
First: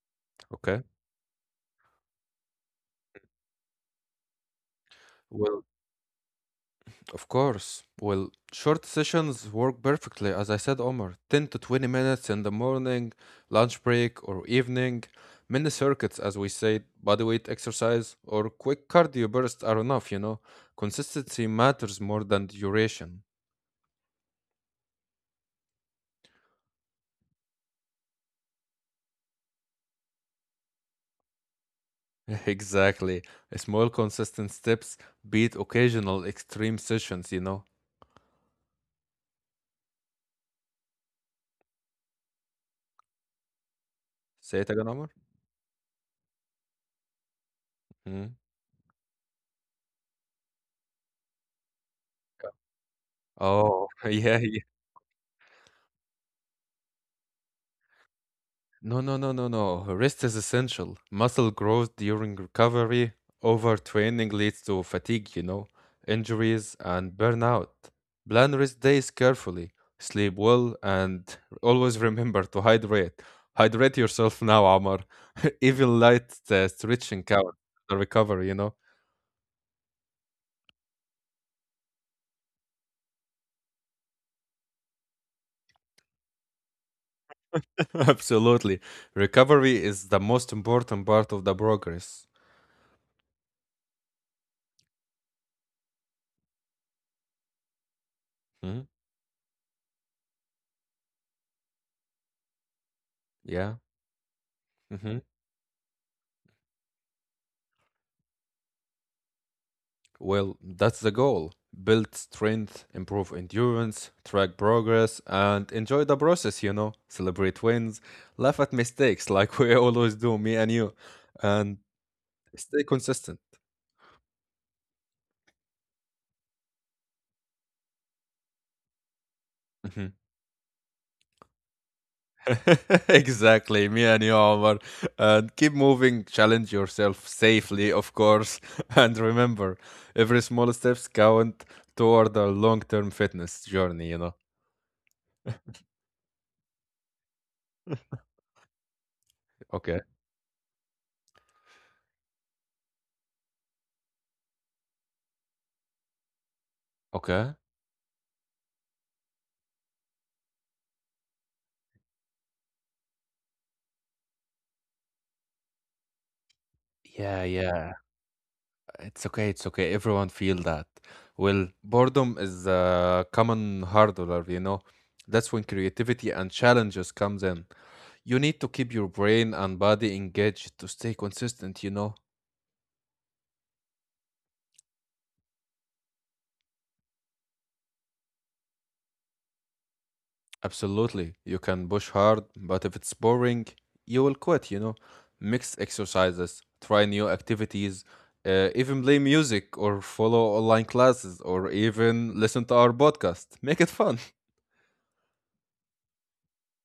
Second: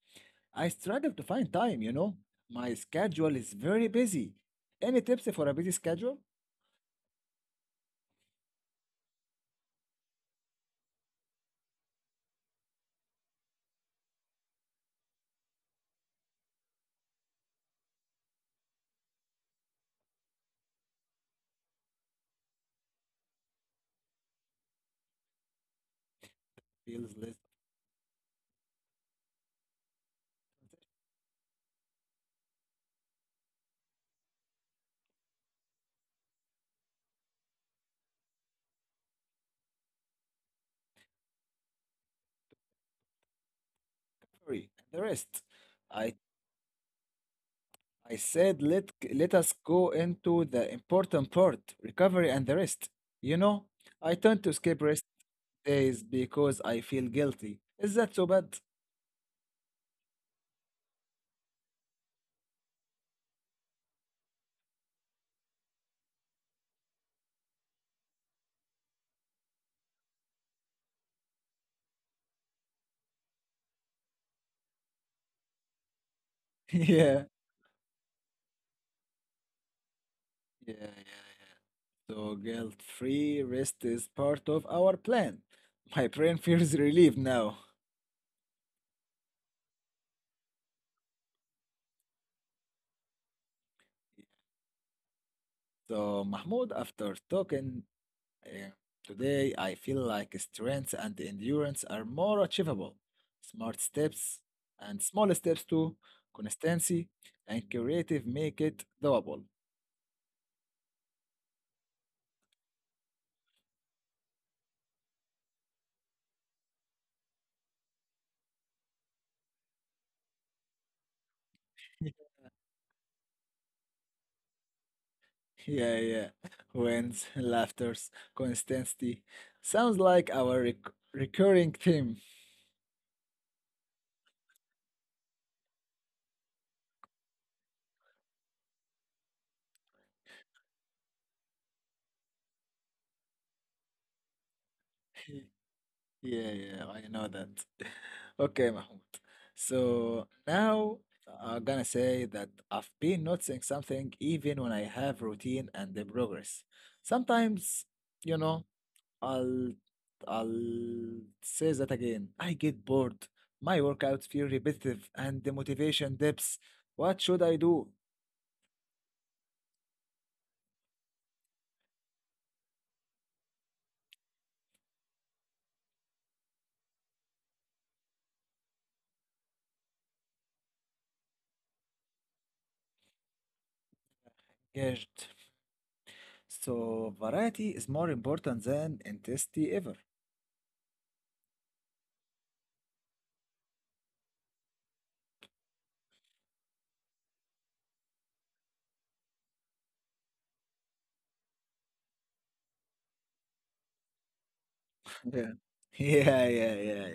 S1: I
S2: Okay.
S1: struggle to find time, you know. My schedule is very busy. Any tips for a
S2: Well.
S1: busy schedule?
S2: Of course. Well, short sessions work perfectly, as I said, Omar. 10 to 20 minutes in the morning, lunch break, or evening. Mini circuits, as we say, bodyweight exercise, or quick cardio bursts are enough. Consistency matters more than duration.
S1: Feels less
S2: Exactly. Small, consistent steps beat occasional extreme sessions. Say it
S1: free.
S2: again,
S1: And the
S2: Omar.
S1: rest. I I
S2: Hmm?
S1: said let us go into the important part, recovery and the rest. You know,
S2: Oh,
S1: I tend to
S2: yeah,
S1: skip
S2: yeah.
S1: rest days because I feel guilty. Is that so bad?
S2: No, no, no, no, no. Rest is essential. Muscle growth during recovery. Overtraining leads to fatigue, injuries and burnout. Plan rest days carefully. Sleep well and always remember to hydrate. Hydrate yourself now, Amar. Even light
S1: Yeah,
S2: stretching counts the recovery.
S1: yeah, yeah, yeah. So guilt-free rest is part of our plan. My brain feels relieved now.
S2: Absolutely. Recovery is the most important part of the progress.
S1: So Mahmoud, after talking uh,
S2: Mhm.
S1: today, I feel like strength and endurance are more achievable. Smart
S2: Yeah.
S1: steps and small
S2: Mhm.
S1: steps too, consistency and creative make it doable.
S2: Well, that's the goal. Build strength, improve endurance, track progress, and enjoy the process. Celebrate wins, laugh at mistakes like we always do, me and you, and stay consistent.
S1: Yeah, yeah. Wins, laughters, consistency. Sounds like
S2: Mhm.
S1: our recurring theme.
S2: Exactly, me and you, Omar. And keep moving, challenge yourself safely, of course. And remember, every small steps count toward a long term fitness journey.
S1: Yeah, yeah, I know that. Okay, Mahmoud. So
S2: Okay.
S1: now I'm gonna say that I've been noticing something even when I have routine and the progress.
S2: Okay.
S1: Sometimes, you know, I'll I'll say that again. I get bored. My workouts feel repetitive and the motivation dips. What should I
S2: Yeah,
S1: do?
S2: yeah. It's okay, it's okay. Everyone feel that. Well, boredom is a common hurdler. That's when creativity and challenges comes in. You need to keep your brain and body engaged to stay consistent.
S1: Engaged. So variety is more important than intensity ever.
S2: Absolutely. You can push hard, but if it's boring, you will quit. Mix exercises, try new activities, even play music or follow online classes or even listen to our podcast. Make it fun.
S1: Yeah. Yeah, yeah, yeah,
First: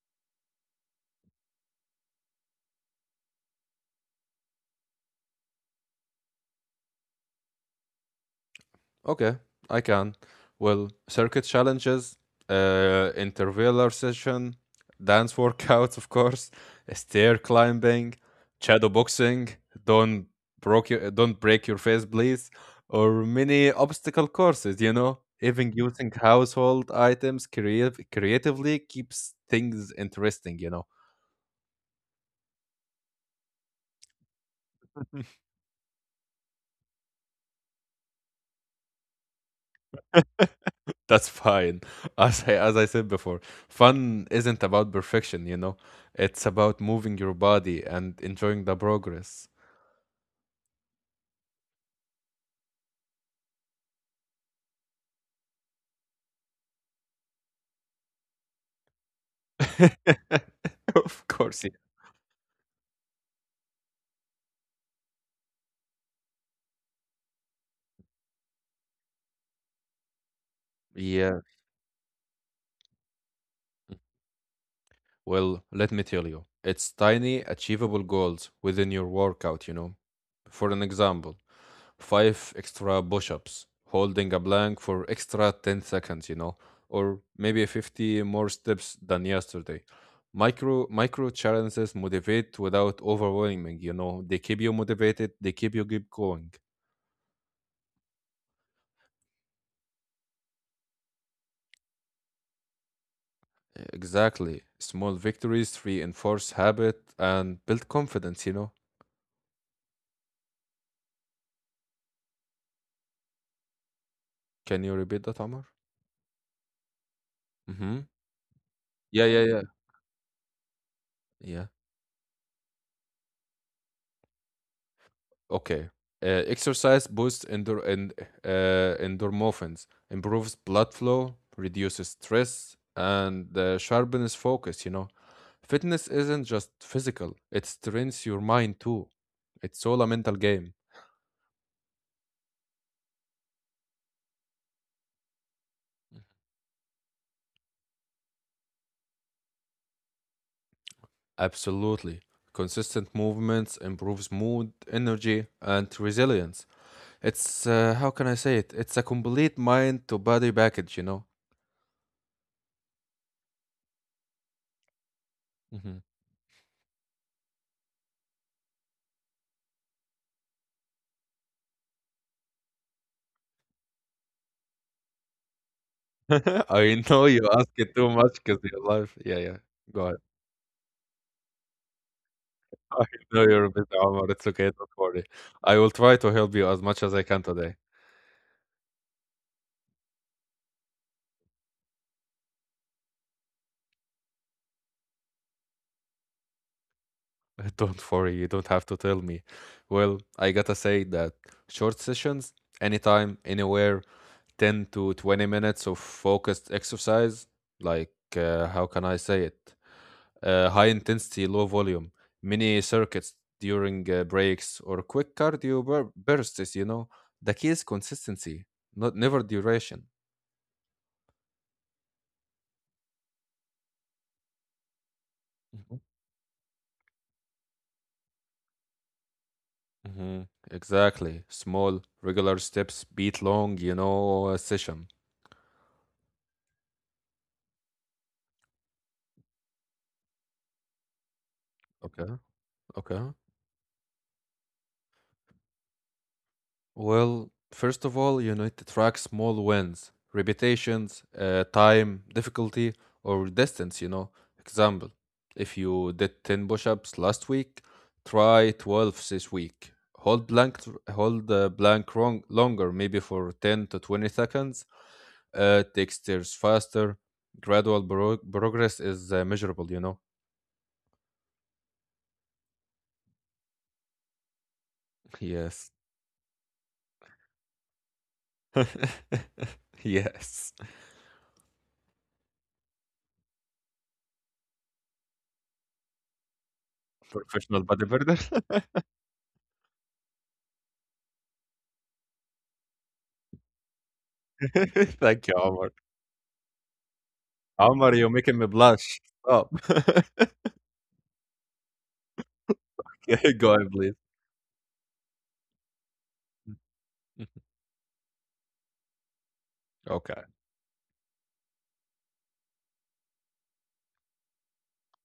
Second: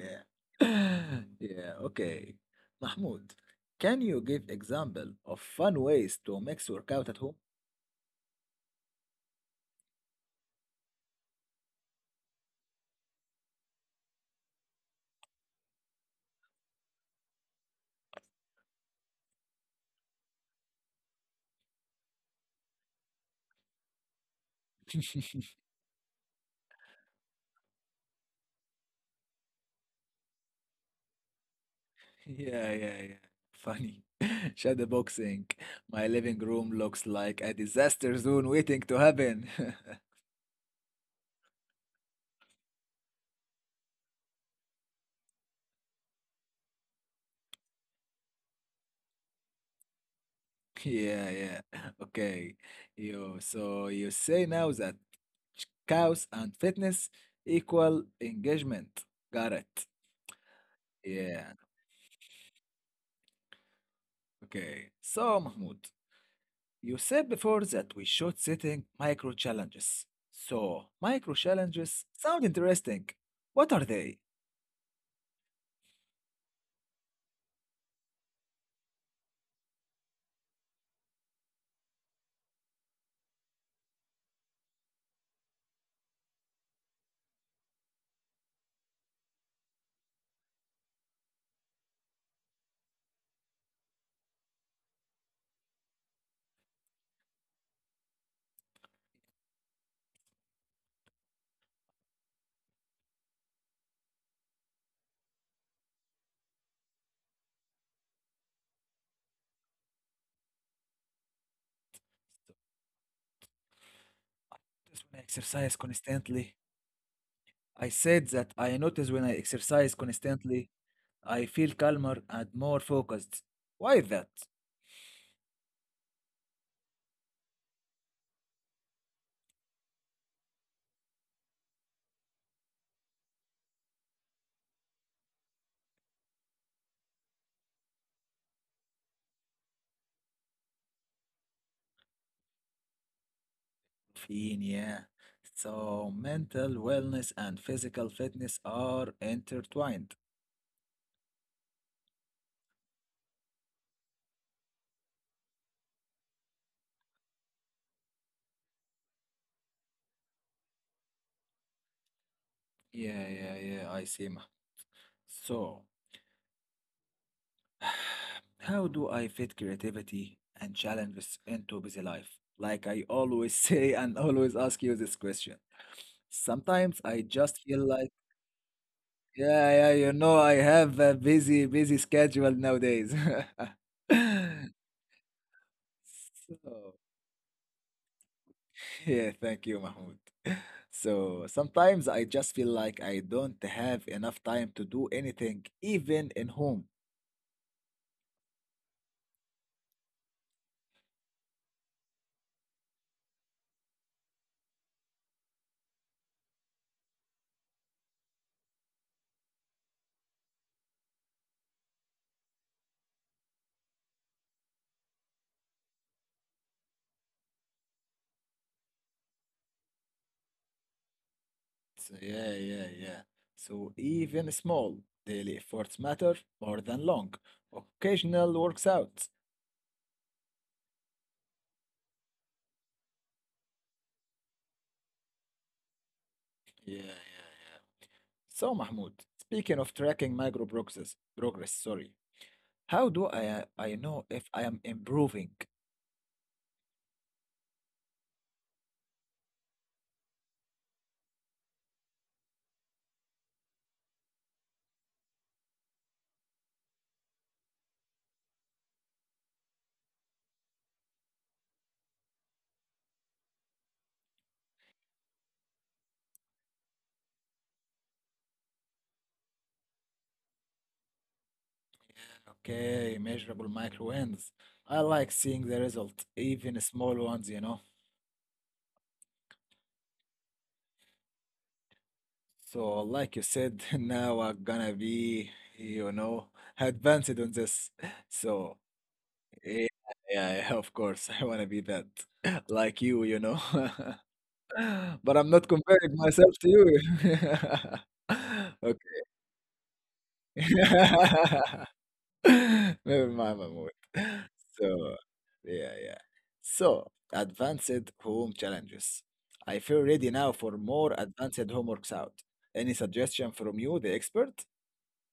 S1: yeah. Yeah, okay. Mahmoud, can you give example of fun ways to mix workout at home?
S2: Okay, I can. Well, circuit challenges, intervaler session, dance workouts, of course, stair climbing, shadow boxing. Don't don't break your face, please. Or mini obstacle courses. You know, even using household items creatively keeps things interesting. You know.
S1: Yeah, yeah, yeah. Funny. Shadow boxing. My living room looks like a disaster zone waiting to happen.
S2: That's fine. As I said before, fun isn't about perfection, you know? It's about moving your body and enjoying the progress.
S1: Yeah, yeah. Okay. You so you say now that cows and fitness equal engagement. Got it.
S2: Of
S1: Yeah.
S2: course.
S1: Okay. So Mahmoud, you said before that we should setting micro challenges. So, micro
S2: Yeah.
S1: challenges sound interesting. What are they?
S2: Well, let me tell you, it's tiny, achievable goals within your workout. For an example, five extra push ups, holding a plank for extra 10 seconds, you know, or maybe 50 more steps than yesterday. Micro challenges motivate without overwhelming, you know, they keep you motivated, they keep you keep going. Exactly. Small victories reinforce habit and build confidence, you know. Can you
S1: Notice when I
S2: repeat that, Amar?
S1: exercise constantly. I
S2: Mm-hmm.
S1: said that I notice when
S2: Yeah,
S1: I
S2: yeah, yeah.
S1: exercise constantly, I
S2: Yeah.
S1: feel calmer and more focused. Why is that?
S2: Okay. Exercise boosts endorphins, improves blood flow, reduces stress, and sharpens focus. You know, fitness isn't just physical; it trains your mind too. It's all a mental game.
S1: Caffeine, yeah. So,
S2: Mhm.
S1: mental wellness and physical fitness are intertwined.
S2: Absolutely. Consistent movements improves mood, energy, and resilience. It's how can I say it? It's a complete mind to body package.
S1: Yeah, yeah, yeah, I see. Ma. So,
S2: Mhm.
S1: how do I fit creativity and challenges into busy life? Like I always say and always ask you this question. Sometimes
S2: I
S1: I
S2: know you
S1: just
S2: ask
S1: feel
S2: it too
S1: like,
S2: much because your life. Yeah, yeah.
S1: yeah, yeah,
S2: Go ahead.
S1: I have a busy schedule
S2: I
S1: nowadays.
S2: know you're a bit Omar. It's okay. Don't worry. I will try to help you as
S1: So,
S2: much as I can today.
S1: yeah, thank you, Mahmoud. So sometimes I just feel like I don't have enough time to do anything, even in home.
S2: Don't worry. You don't have to tell me. Well, I gotta say that short sessions, anytime, anywhere, 10 to 20 minutes of focused exercise, like, how can I say it? High intensity, low volume, mini circuits during breaks, or quick bursts. You know, the key is consistency, not never duration.
S1: So yeah, yeah, yeah. So even small daily efforts
S2: Mhm.
S1: matter more than long, occasional works out.
S2: hmm Exactly. Small, regular steps beat long, you know, session.
S1: Yeah, yeah, yeah. So Mahmoud, speaking of tracking micro progress, progress, sorry.
S2: Okay.
S1: How do
S2: Okay.
S1: I know if I am improving?
S2: Well, first of all, you need to track small wins, repetitions, time, difficulty, or distance, you know. Example, if you did 10 push-ups last week, try 12 this week. Hold the blank wrong, longer, maybe for 10 to 20 seconds. Take stairs faster. Progress is measurable, you know.
S1: Okay, measurable micro wins. I like seeing the
S2: Yes.
S1: result, even small ones.
S2: Yes.
S1: So like you said, now I'm gonna be, you know, advanced on
S2: Professional
S1: this.
S2: bodybuilder.
S1: So yeah, yeah, yeah, of course. I want to be that like you know. But I'm
S2: Thank you,
S1: not
S2: Omar.
S1: comparing myself to you.
S2: Omar, you're making me
S1: Okay.
S2: blush. Stop.
S1: Never mind,
S2: Okay, go
S1: Mahmoud.
S2: ahead, please.
S1: So, yeah, yeah. So, advanced home challenges. I feel ready now
S2: Okay.
S1: for more advanced homeworks out. Any suggestion from you, the expert?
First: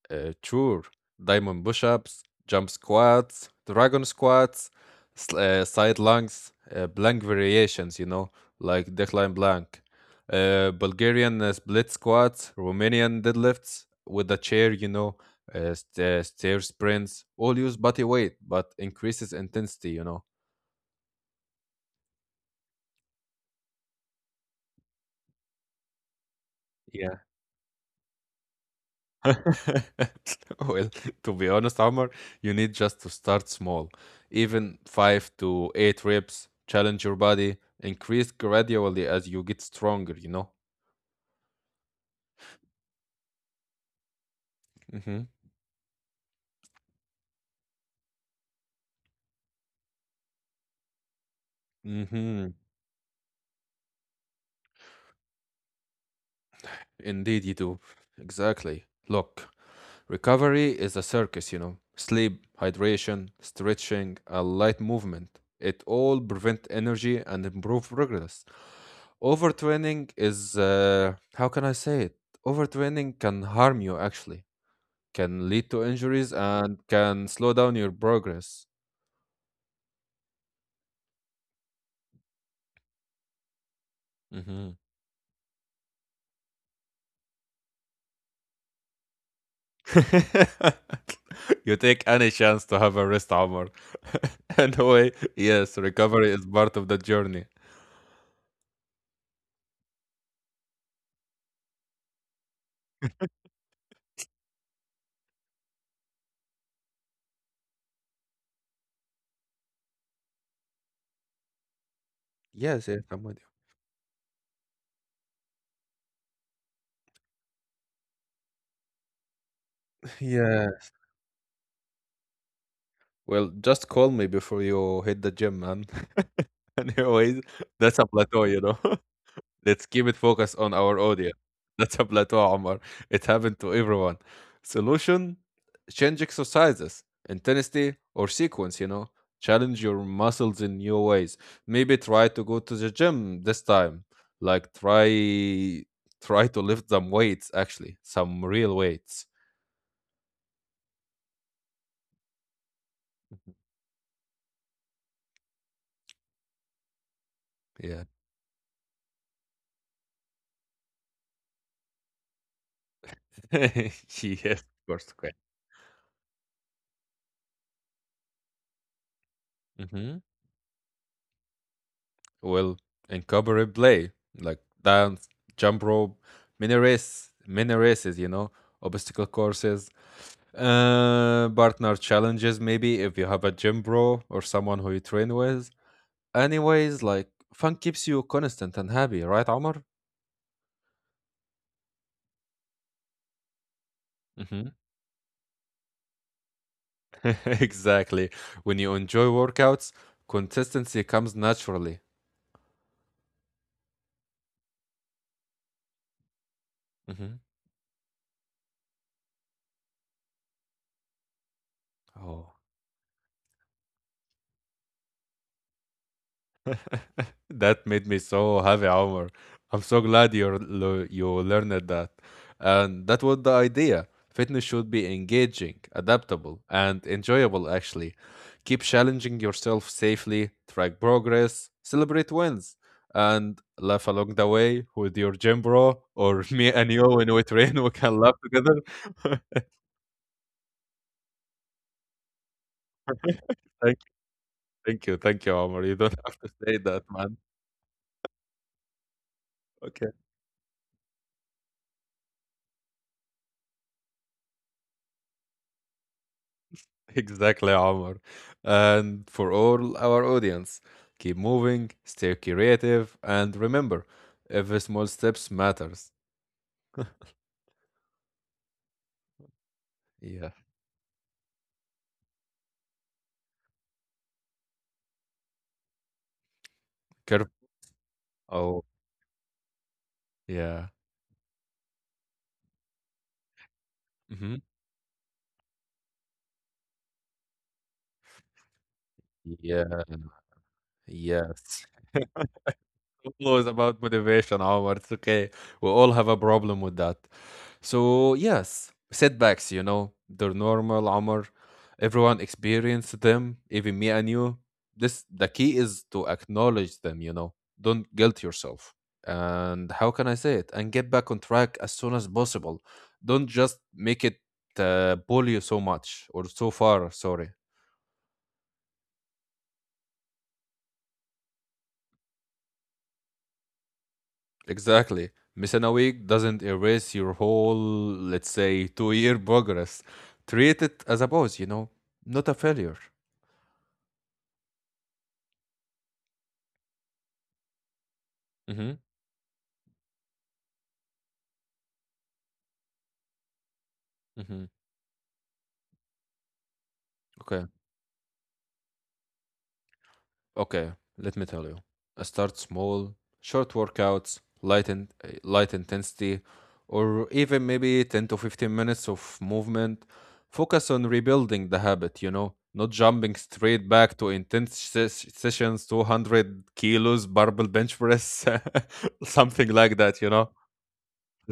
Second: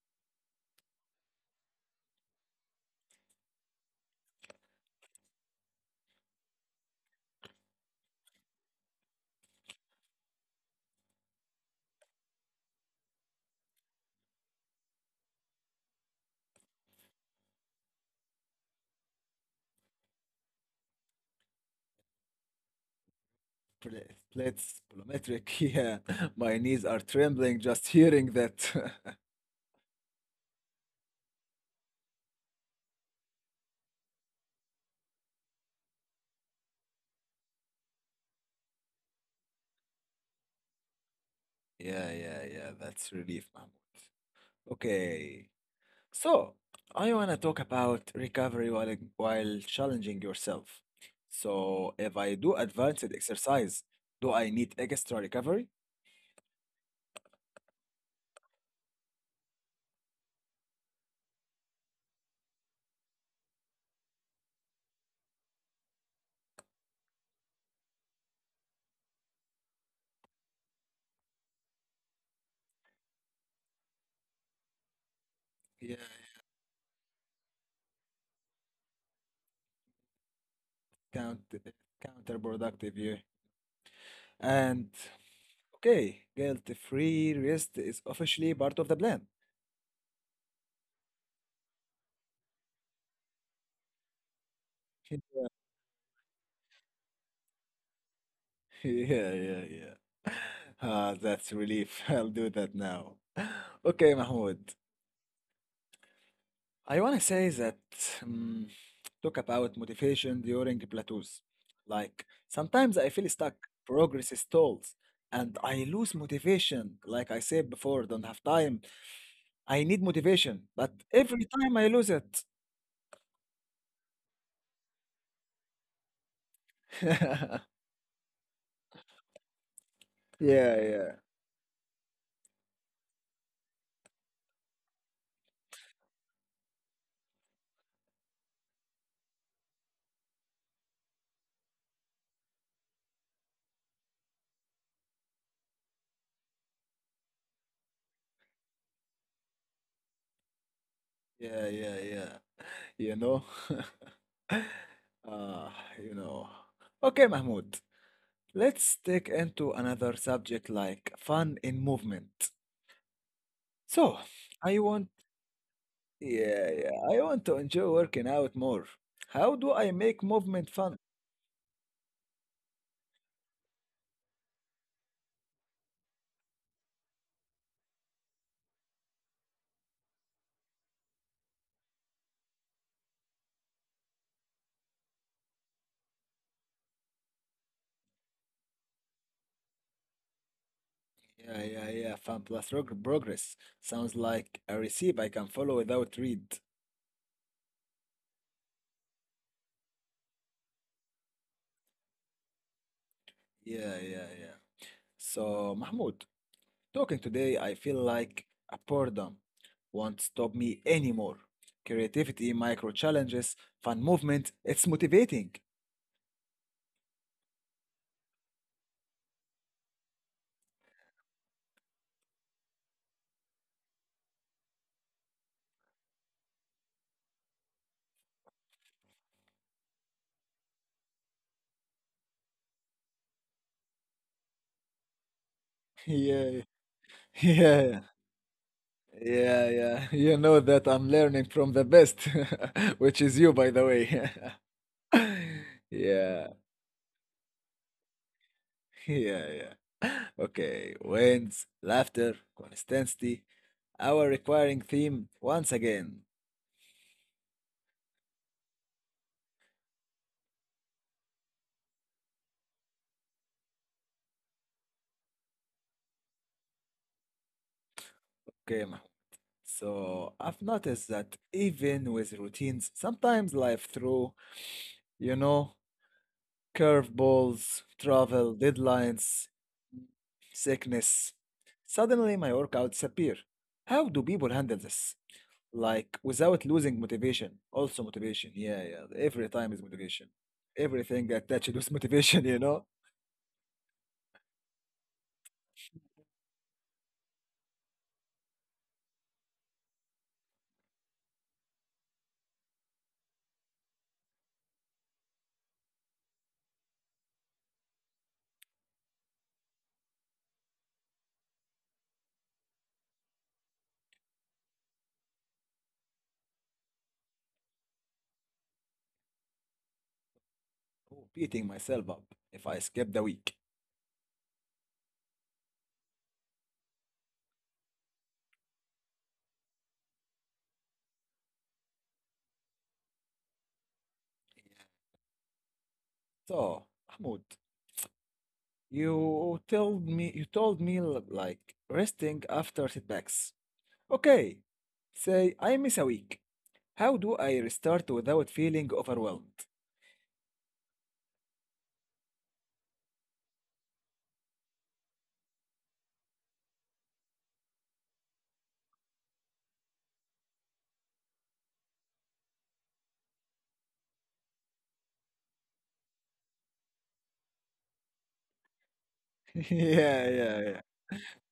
S2: Sure. Diamond push ups, jump squats, dragon squats, side lunges, plank variations, you know, like decline blank. Bulgarian split squats, Romanian deadlifts with a chair, you know, stair sprints, all use body weight, but increases intensity, you know.
S1: Pl- Plates, plyometric. Yeah, my knees are
S2: Yeah.
S1: trembling just hearing that.
S2: Well, to be honest, Omar, you need just to start small. Even five to eight reps, challenge your body, increase gradually as you get stronger, you know?
S1: Yeah, yeah, yeah. That's relief, Mahmoud.
S2: Mm-hmm.
S1: Okay. So I want to talk about recovery while challenging yourself. So if I
S2: Mm-hmm.
S1: do advanced exercise, do I need extra recovery?
S2: Indeed, you do. Exactly. Look, recovery is a circus, you know. Sleep, hydration, stretching, a light movement. It all prevent energy and improve progress. Overtraining is, how can I say it? Overtraining can harm you actually, can lead to
S1: Yeah, it
S2: injuries and can slow down your progress.
S1: count it counterproductive. Yeah.
S2: hmm
S1: And okay, guilt-free rest is officially part of the plan.
S2: you take any chance to have a rest armor. Anyway, yes, recovery is part of the journey.
S1: Yeah, yeah, yeah. Ah, that's relief. I'll do that now. Okay, Mahmoud. I want to say that um, talk about motivation during plateaus. Like
S2: Yes,
S1: sometimes
S2: yes,
S1: I
S2: I'm
S1: feel
S2: with you.
S1: stuck, progress stalls, and I lose motivation. Like I said before, don't have time. I need motivation,
S2: Yeah.
S1: but every time I lose it.
S2: Well, just call me before you hit the gym, man. Anyways,
S1: Yeah,
S2: that's a plateau, you know. Let's keep it focused on our
S1: yeah,
S2: audience. That's a plateau, Omar. It happened to everyone. Solution change exercises, intensity, or sequence, you know. Challenge your muscles in new ways. Maybe try to go to the gym this time. Like try to lift some weights actually, some real weights.
S1: yeah, yeah, yeah. You know, uh, you know. Okay,
S2: Yeah.
S1: Mahmoud. Let's take into another subject like fun in movement. So,
S2: yes, of
S1: I
S2: course.
S1: want
S2: Okay.
S1: yeah, yeah. I want to enjoy working out more. How do I
S2: Mhm.
S1: make movement fun?
S2: Well, in cabaret play, like dance, jump rope, mini races, obstacle courses, partner challenges, maybe if you have a gym bro or someone who you train with. Anyways, like fun keeps you constant and happy, right, Omar?
S1: Yeah, yeah, yeah. Fun plus rog- progress. Sounds like
S2: Hmm.
S1: a recipe I can follow without read.
S2: exactly. When you enjoy workouts, consistency comes naturally.
S1: Yeah, yeah, yeah. So, Mahmoud, talking
S2: Hmm.
S1: today, I feel like a boredom won't stop me anymore. Creativity,
S2: Oh.
S1: micro challenges, fun movement, it's motivating.
S2: That made me so happy, Omar. I'm so glad you learned that. And that was the idea. Fitness should be engaging, adaptable, and enjoyable, actually. Keep challenging yourself safely, track progress, celebrate wins, and laugh along the way with your gym bro or
S1: Yeah,
S2: me and you when we train, we
S1: yeah,
S2: can laugh together.
S1: yeah, yeah. You know that I'm learning from the best, which is you, by the
S2: Thank you,
S1: way.
S2: thank you, Omar. You don't have
S1: Yeah,
S2: to say that, man.
S1: yeah, yeah.
S2: Okay.
S1: Okay, wins, laughter, consistency, our requiring theme once again.
S2: Exactly, Omar. And for all our audience, keep moving, stay creative, and remember, every small steps matters.
S1: Okay, Mahmoud. So
S2: Yeah.
S1: I've noticed that even with routines, sometimes life through, you know,
S2: Care-
S1: curveballs, travel,
S2: oh,
S1: deadlines,
S2: yeah.
S1: sickness, suddenly my workouts appear. How do people
S2: Hmm.
S1: handle this? Like without losing motivation, also motivation, yeah, yeah, every time is
S2: Yeah.
S1: motivation, everything attached
S2: Yes.
S1: with motivation.
S2: It was about motivation, Omar. It's okay. We all have a problem with that. So, yes, setbacks, you know, they're normal, Omar. Everyone experienced them, even me and you. This the key is to acknowledge them, you know. Don't guilt yourself. And how can I say it? And get back on track as soon as possible. Don't just make it pull you so much or so far, sorry.
S1: Oh, beating myself up if I skip the week.
S2: Exactly. Missing a week doesn't erase your whole, let's say, 2 year progress. Treat it as a pause, you know, not a failure.
S1: So Mahmoud,
S2: Mm-hmm.
S1: you told me l- like resting after setbacks, okay,
S2: Mm-hmm.
S1: say I miss a week, how do I restart without feeling overwhelmed?
S2: Okay, let me tell you. I start small, short workouts, light intensity, or even maybe 10 to 15 minutes of movement. Focus on rebuilding the habit, you know, not jumping straight back to intense sessions, 200 kilos barbell bench press, something like that,
S1: Yeah,
S2: you know.
S1: yeah, yeah.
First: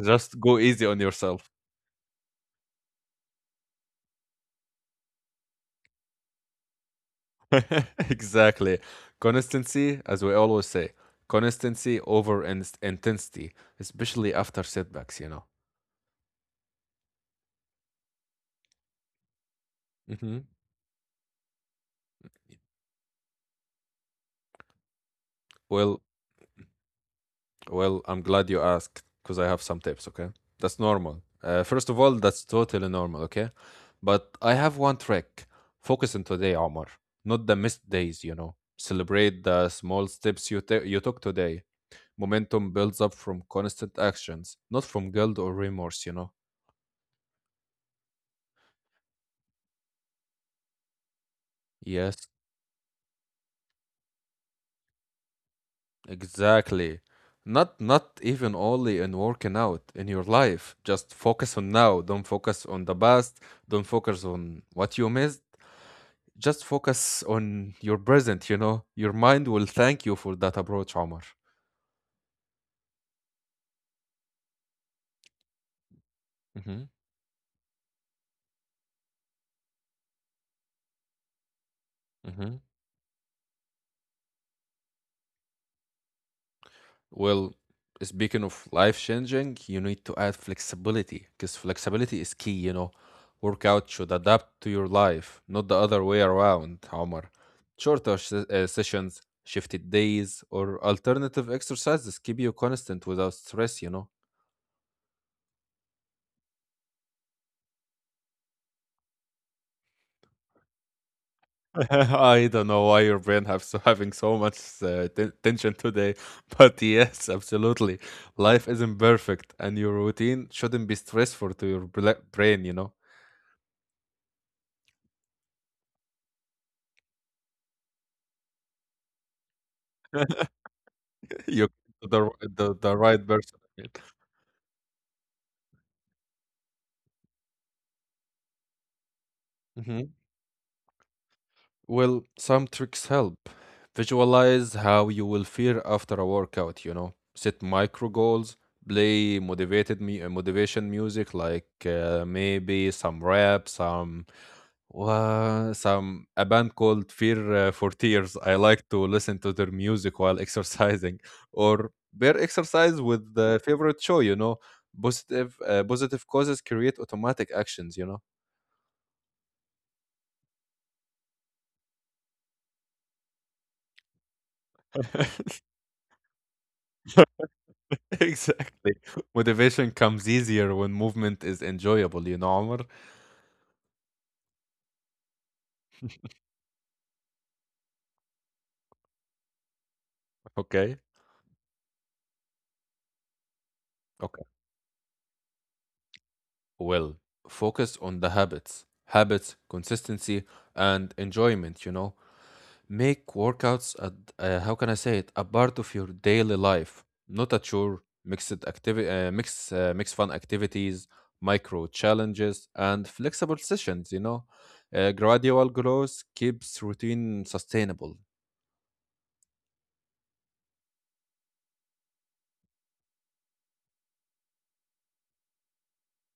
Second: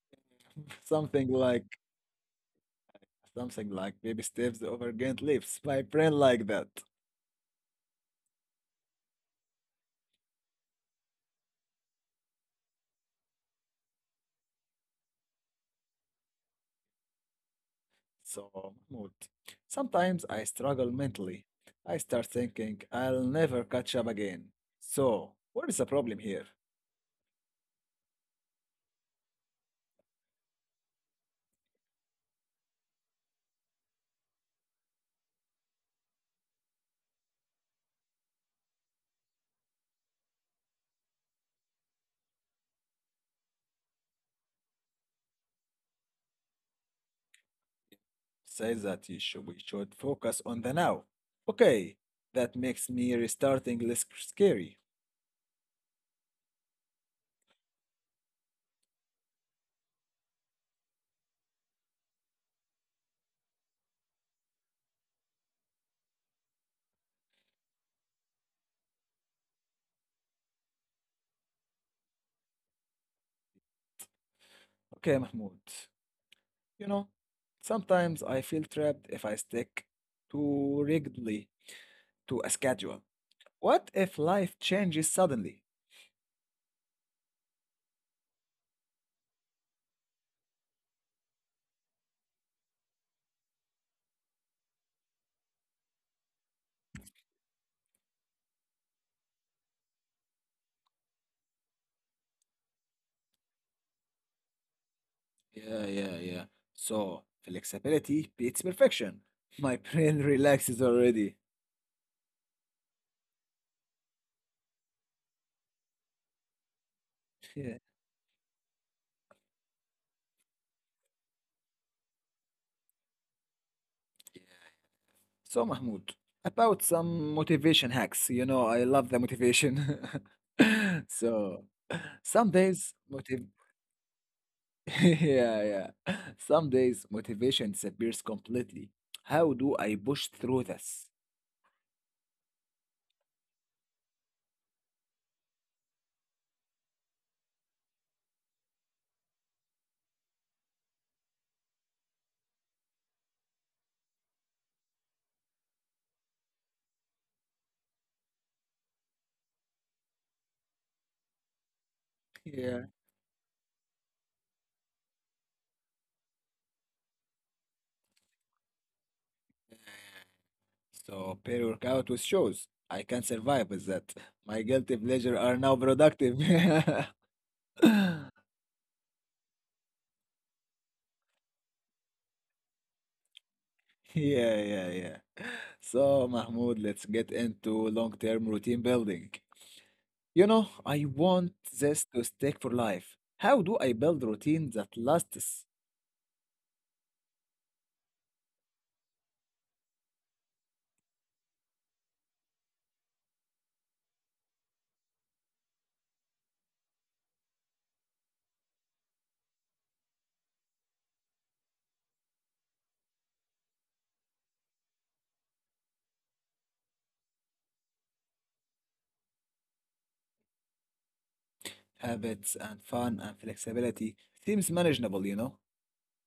S2: Just go easy on
S1: Something
S2: yourself.
S1: like baby steps over giant leaps, my brain like that.
S2: exactly. Consistency, as we always say, consistency over intensity, especially after setbacks, you know.
S1: So, Mahmoud, sometimes
S2: Hmm.
S1: I struggle mentally. I start thinking I'll never catch up again. So, what is the
S2: Well,
S1: problem here?
S2: well, I'm glad you asked because I have some tips, okay? That's normal. First of all, that's totally normal, okay? But I have one trick. Focus on today, Omar, not the missed days, you know. Celebrate the small steps you took today. Momentum builds up from constant actions, not from guilt or remorse, you know.
S1: Says that you should, we should focus on the now. Okay,
S2: Yes,
S1: that makes me restarting less scary.
S2: exactly. Not even only in working out in your life. Just focus on now. Don't focus on the past. Don't focus on what you missed. Just focus on your present, you know. Your mind will thank you for that approach, Omar.
S1: Okay, Mahmoud, you know, sometimes I feel trapped if I stick too rigidly
S2: Mm-hmm.
S1: to a schedule. What if life changes suddenly?
S2: Well, speaking of life changing, you need to add flexibility because flexibility is key, you know. Workout should adapt to your life, not the other way around, Omar. Shorter sessions, shifted days, or alternative exercises keep you constant without stress, you know.
S1: Yeah, yeah, yeah. So flexibility beats perfection. My brain relaxes already.
S2: I don't know why your brain has having so much tension today, but yes,
S1: Yeah.
S2: absolutely. Life isn't perfect, and your routine shouldn't be stressful to your brain. You know.
S1: So Mahmoud, about some motivation hacks. You know, I love the motivation.
S2: you
S1: So
S2: the
S1: some
S2: the
S1: days
S2: right
S1: motiv
S2: person.
S1: yeah, yeah. Some days motivation disappears completely. How do I
S2: Mhm.
S1: push through this?
S2: Well, some tricks help. Visualize how you will feel after a workout, you know. Set micro goals, play motivated me motivation music like maybe some rap, some a band called Fear for Tears. I like to listen to their music while exercising or pair
S1: Yeah.
S2: exercise with the favorite show, you know. Positive causes create automatic actions, you
S1: So pair workout with shows. I can survive with that. My guilty
S2: know.
S1: pleasure are now productive.
S2: Exactly. Motivation comes easier when movement is enjoyable, you know, Omar?
S1: Yeah, yeah, yeah. So, Mahmoud, let's get into long-term routine building. You know,
S2: Okay.
S1: I want this to stick for life. How do I build
S2: Okay.
S1: routine that lasts?
S2: Well, focus on the habits. Habits, consistency, and enjoyment, you know. Make workouts, how can I say it, a part of your daily life, not a chore. Mix fun activities, micro challenges, and flexible sessions, you know. Gradual growth keeps routine sustainable.
S1: Habits and fun and flexibility seems manageable, you know?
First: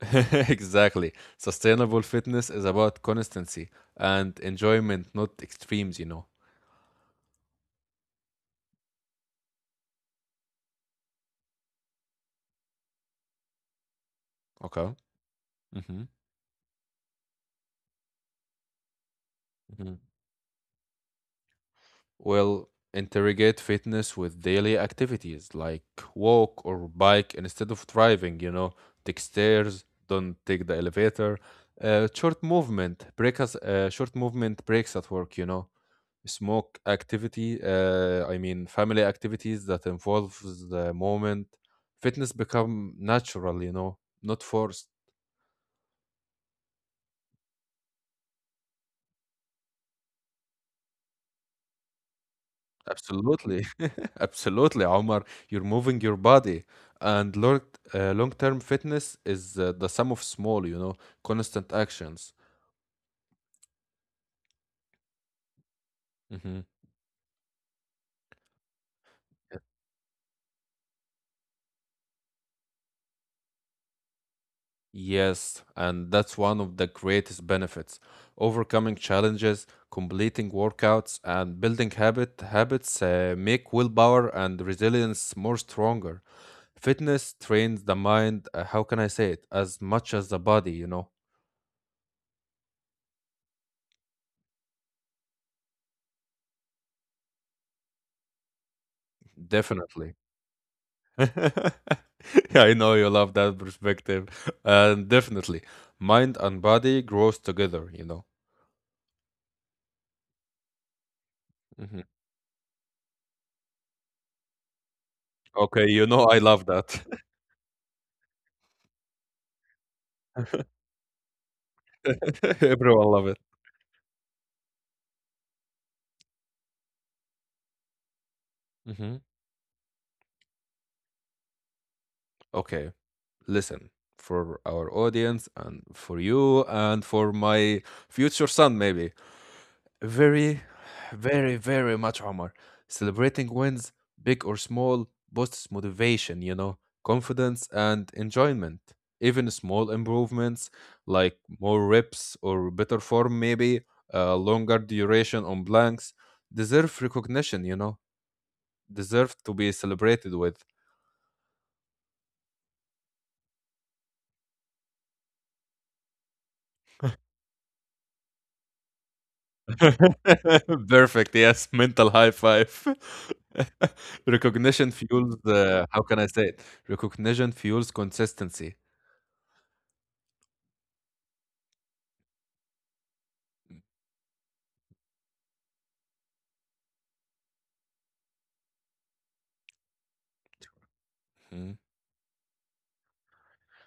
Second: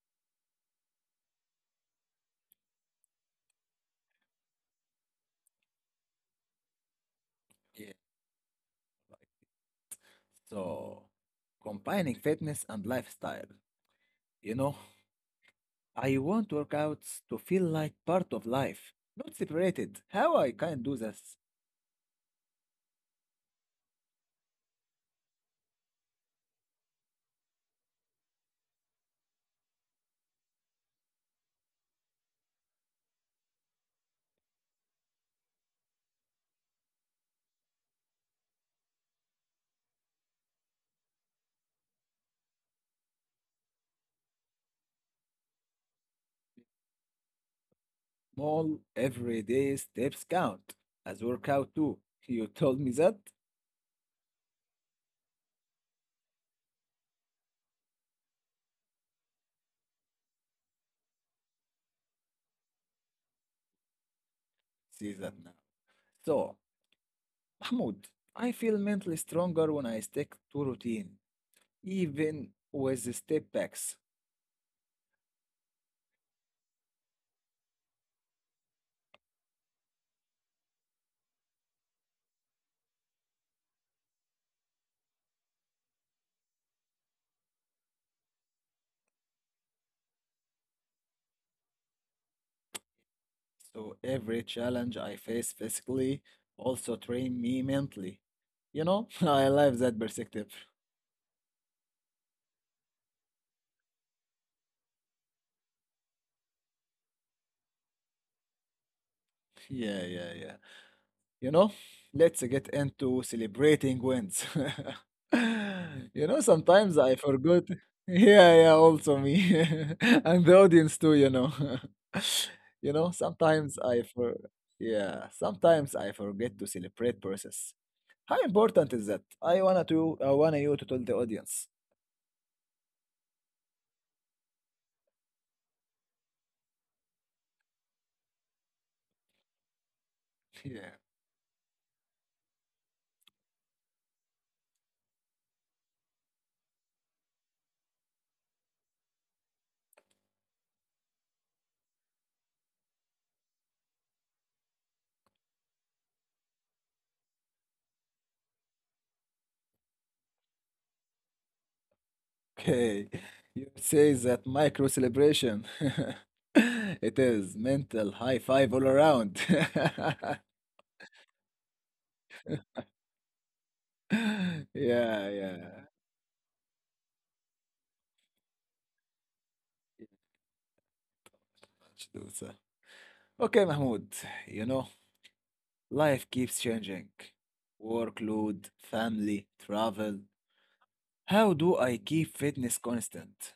S2: exactly. Sustainable fitness is about consistency and enjoyment, not extremes, you know.
S1: Yeah. So, combining fitness and lifestyle. You know,
S2: Okay. Mm-hmm.
S1: I want workouts to feel like part of life, not
S2: Hmm.
S1: separated. How I can do this?
S2: Well, interrogate fitness with daily activities like walk or bike instead of driving, you know. Take stairs, don't take the elevator. Short movement breaks at work, you know. Smoke activity, I mean Family activities that involves the moment, fitness become natural, you know, not forced.
S1: Small everyday steps count as workout too. You told me that?
S2: Absolutely. Absolutely, Omar. You're moving your body. And long-term fitness is the sum of small, you know, constant actions.
S1: See that now.
S2: Hmm.
S1: So, Mahmoud, I feel mentally stronger when I stick to routine, even with the step backs.
S2: Yes, and that's one of the greatest benefits. Overcoming challenges, completing workouts, and building habits make willpower and resilience more stronger. Fitness trains the mind, how can I say it, as much as the body, you know?
S1: So every challenge I face physically also train me mentally. You know, I love
S2: Definitely.
S1: that perspective.
S2: I know you love that perspective. And definitely, mind and body grows together, you know.
S1: Yeah, yeah, yeah. You
S2: Mhm.
S1: know, let's get into celebrating wins.
S2: Okay, you know I
S1: You know,
S2: love that.
S1: sometimes I forgot. Yeah, yeah, also me. And the audience too, you know. You
S2: Everyone
S1: know,
S2: love it.
S1: sometimes I for yeah, sometimes I forget to celebrate process. How important is
S2: Hmm.
S1: that? I wanna to I wanna you to tell the audience.
S2: Okay. Lesson for our audience and for you and for my future son, maybe. Very,
S1: Yeah.
S2: very, very much, Omar. Celebrating wins, big or small, boosts motivation, you know, confidence and enjoyment. Even small improvements like more reps or better form, maybe, longer duration on blanks, deserve recognition, you know, deserve to be celebrated with.
S1: Okay. You say that micro celebration. It is mental high five all around.
S2: Perfect. Yes, mental high five. Recognition
S1: Yeah,
S2: fuels
S1: yeah.
S2: the how can I say it? Recognition fuels consistency.
S1: Absolutely. Okay, Mahmoud, you know, life keeps changing. Workload, family, travel.
S2: Mm.
S1: How do I keep fitness constant?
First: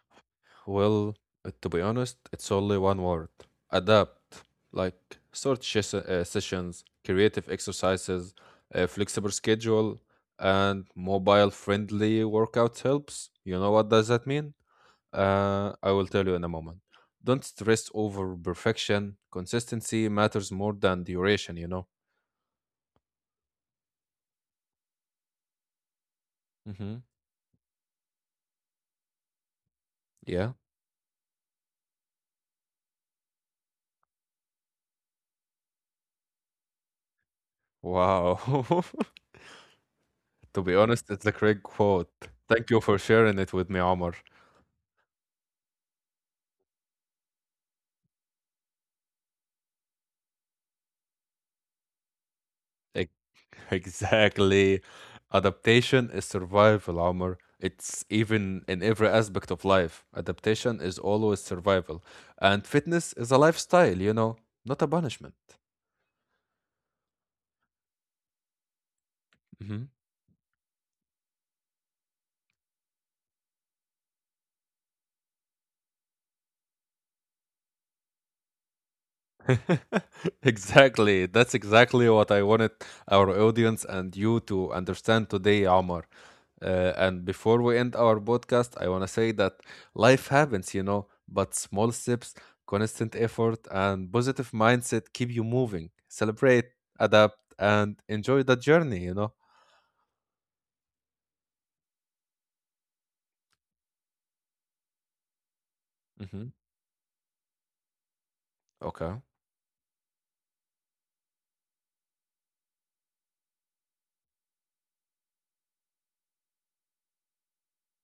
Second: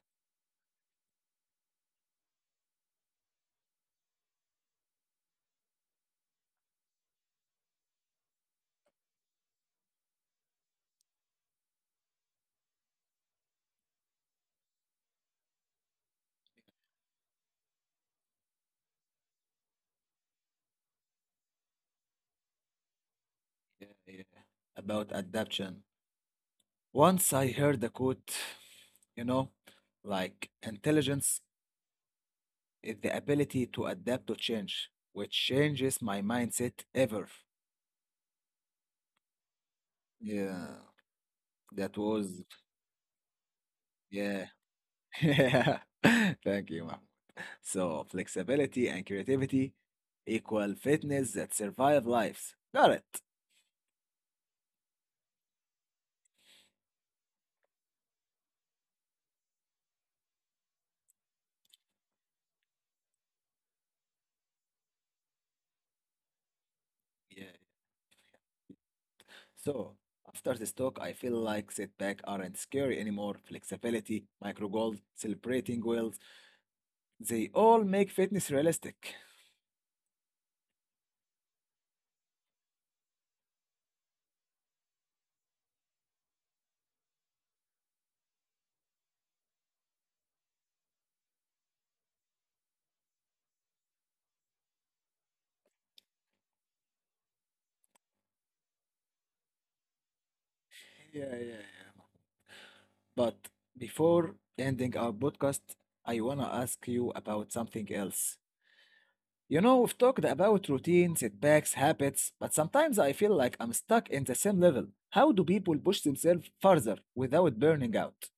S2: Well, to be honest, it's only one word adapt. Like short sessions, creative exercises, a flexible schedule, and mobile friendly workouts helps. You know what does that mean? I will tell you in a moment. Don't stress over perfection. Consistency matters more than duration, you know.
S1: Yeah, yeah. About adaptation.
S2: Mm-hmm.
S1: Once I heard the quote, you know, like
S2: Yeah.
S1: intelligence is the ability to adapt to change, which changes my mindset ever.
S2: Wow.
S1: Yeah,
S2: to be honest, it's a
S1: that
S2: great
S1: was,
S2: quote. Thank you for sharing it with me,
S1: yeah.
S2: Omar.
S1: Thank you, Mahmoud. So flexibility and creativity equal fitness that survive lives. Got it.
S2: Ex- Exactly. Adaptation is survival, Omar. It's even in every aspect of life. Adaptation is always survival. And fitness is a lifestyle, you know, not a punishment.
S1: Yeah. So
S2: Mm-hmm.
S1: after this talk, I feel like setbacks aren't scary anymore. Flexibility, micro goals, celebrating goals, they all make fitness realistic.
S2: exactly. That's exactly what I wanted our audience and you to understand today, Omar. And before we end our podcast, I want to say that life happens, you know, but small steps, constant effort, and positive mindset keep you moving. Celebrate, adapt, and enjoy the journey, you know.
S1: Yeah, yeah, yeah. But before ending our podcast, I wanna
S2: Hmm.
S1: ask you about something else.
S2: Okay.
S1: You know, we've talked about routines, setbacks, habits, but sometimes I feel like I'm stuck in the same level. How do people push themselves further without burning out?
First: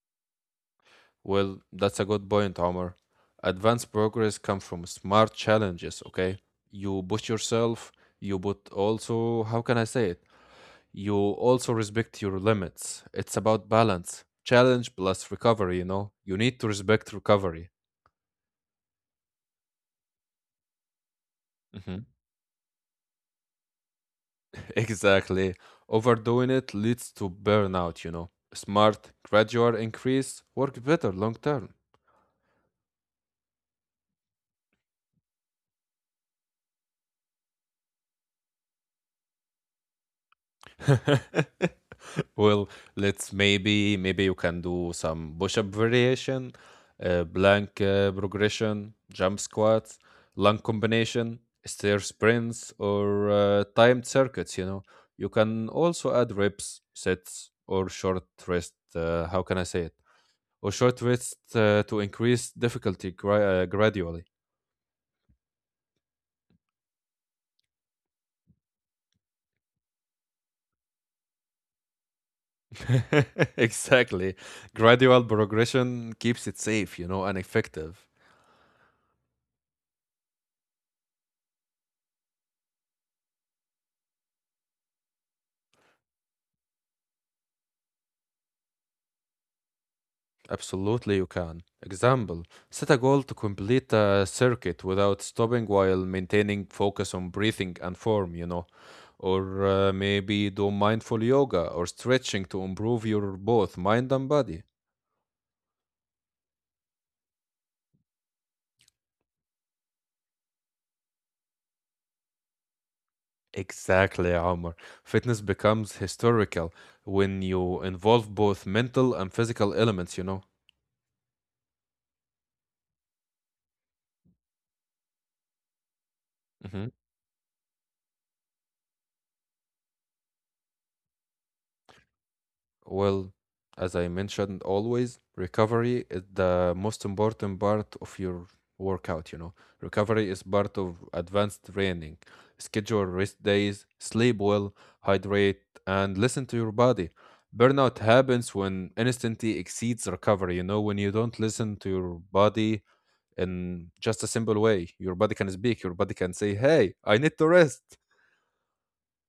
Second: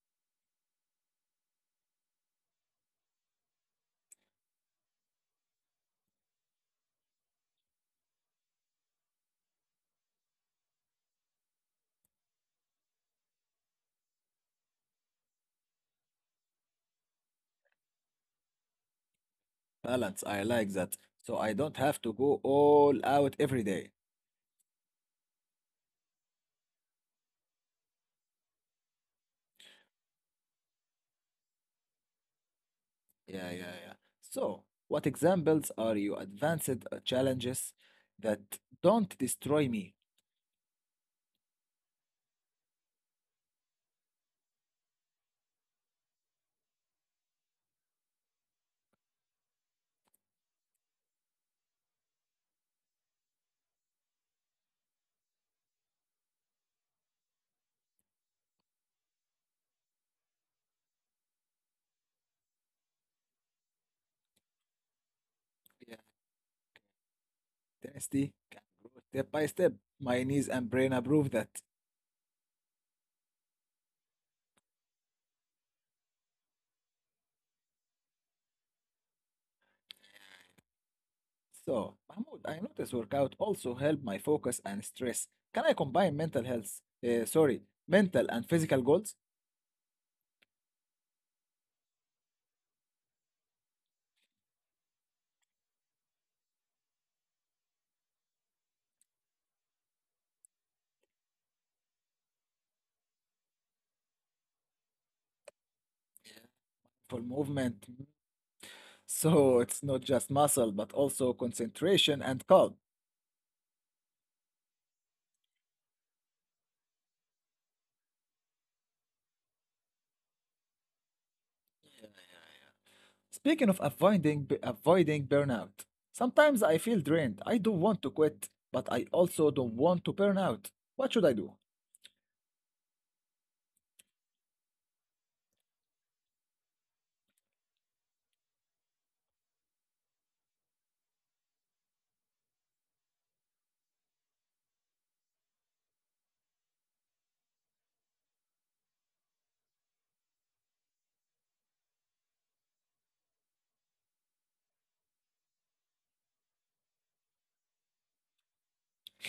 S2: Well, that's a good point, Omar. Advanced progress comes from smart challenges, okay? You push yourself, you but also, how can I say it? You also respect your limits. It's about balance. Challenge plus recovery, you know? You need to respect recovery.
S1: Balance, I like that. So I don't have
S2: Mhm.
S1: to go all out every day.
S2: Exactly. Overdoing it leads to burnout, you know? Smart, gradual increase work better long term.
S1: Yeah, yeah, yeah. So, what examples are you advanced challenges that don't destroy me?
S2: Well, let's maybe maybe you can do some push-up variation, blank progression, jump squats, lung combination, stair sprints, or timed circuits. You know, you can also add reps, sets, or short rest. How can I say it? Or short rest to increase difficulty gradually.
S1: Yeah, Dynasty can grow step by step. My knees and brain approve that.
S2: Exactly. Gradual progression keeps it safe, you know, and effective.
S1: So, Mahmoud, I noticed workout also help my focus and stress. Can I combine mental health, sorry, mental and physical goals
S2: Absolutely, you can. Example, set a goal to complete a circuit without stopping while maintaining focus on breathing and form, you know. Or maybe do mindful yoga or stretching to improve your both mind and body.
S1: for movement? So it's not just muscle, but also concentration and calm.
S2: Exactly, Omar. Fitness becomes historical when you involve both mental and physical elements, you know.
S1: Speaking of avoiding b- avoiding burnout, sometimes I
S2: Mhm.
S1: feel drained. I don't want to quit, but I also don't want to burn out. What should I do?
S2: Well, as I mentioned always, recovery is the most important part of your workout, you know. Recovery is part of advanced training. Schedule rest days, sleep well, hydrate, and listen to your body. Burnout happens when instantly exceeds recovery, you know, when you don't listen to your body in just a simple way. Your body can speak, your body can say, "Hey, I need to rest."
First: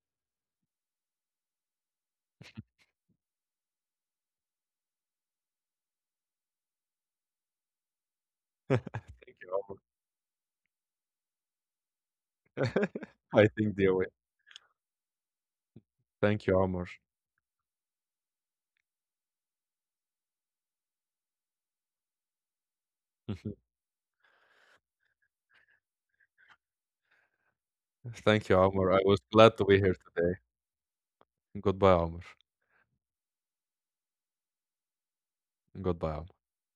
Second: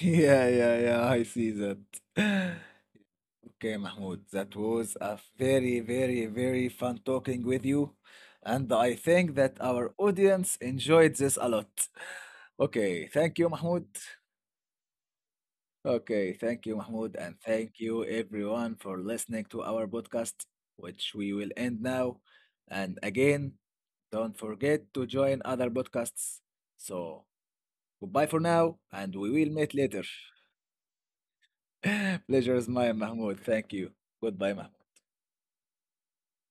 S1: Yeah, yeah, yeah, I see that. Okay, Mahmoud, that was a very, very, very fun talking with you. And
S2: Thank
S1: I think that
S2: you,
S1: our audience enjoyed this a lot.
S2: Omar.
S1: Okay, thank
S2: I
S1: you,
S2: think they
S1: Mahmoud.
S2: way.
S1: Okay,
S2: Thank you,
S1: thank you,
S2: Omar.
S1: Mahmoud. And thank you, everyone, for listening to our podcast, which we will end now. And again, don't forget to join other podcasts. So, goodbye
S2: Thank
S1: for
S2: you, Omar.
S1: now,
S2: I was
S1: and we
S2: glad to
S1: will
S2: be here
S1: meet later.
S2: today. Goodbye, Omar.
S1: Pleasure is mine, Mahmoud. Thank you. Goodbye, Mahmoud.
S2: Goodbye, Omar.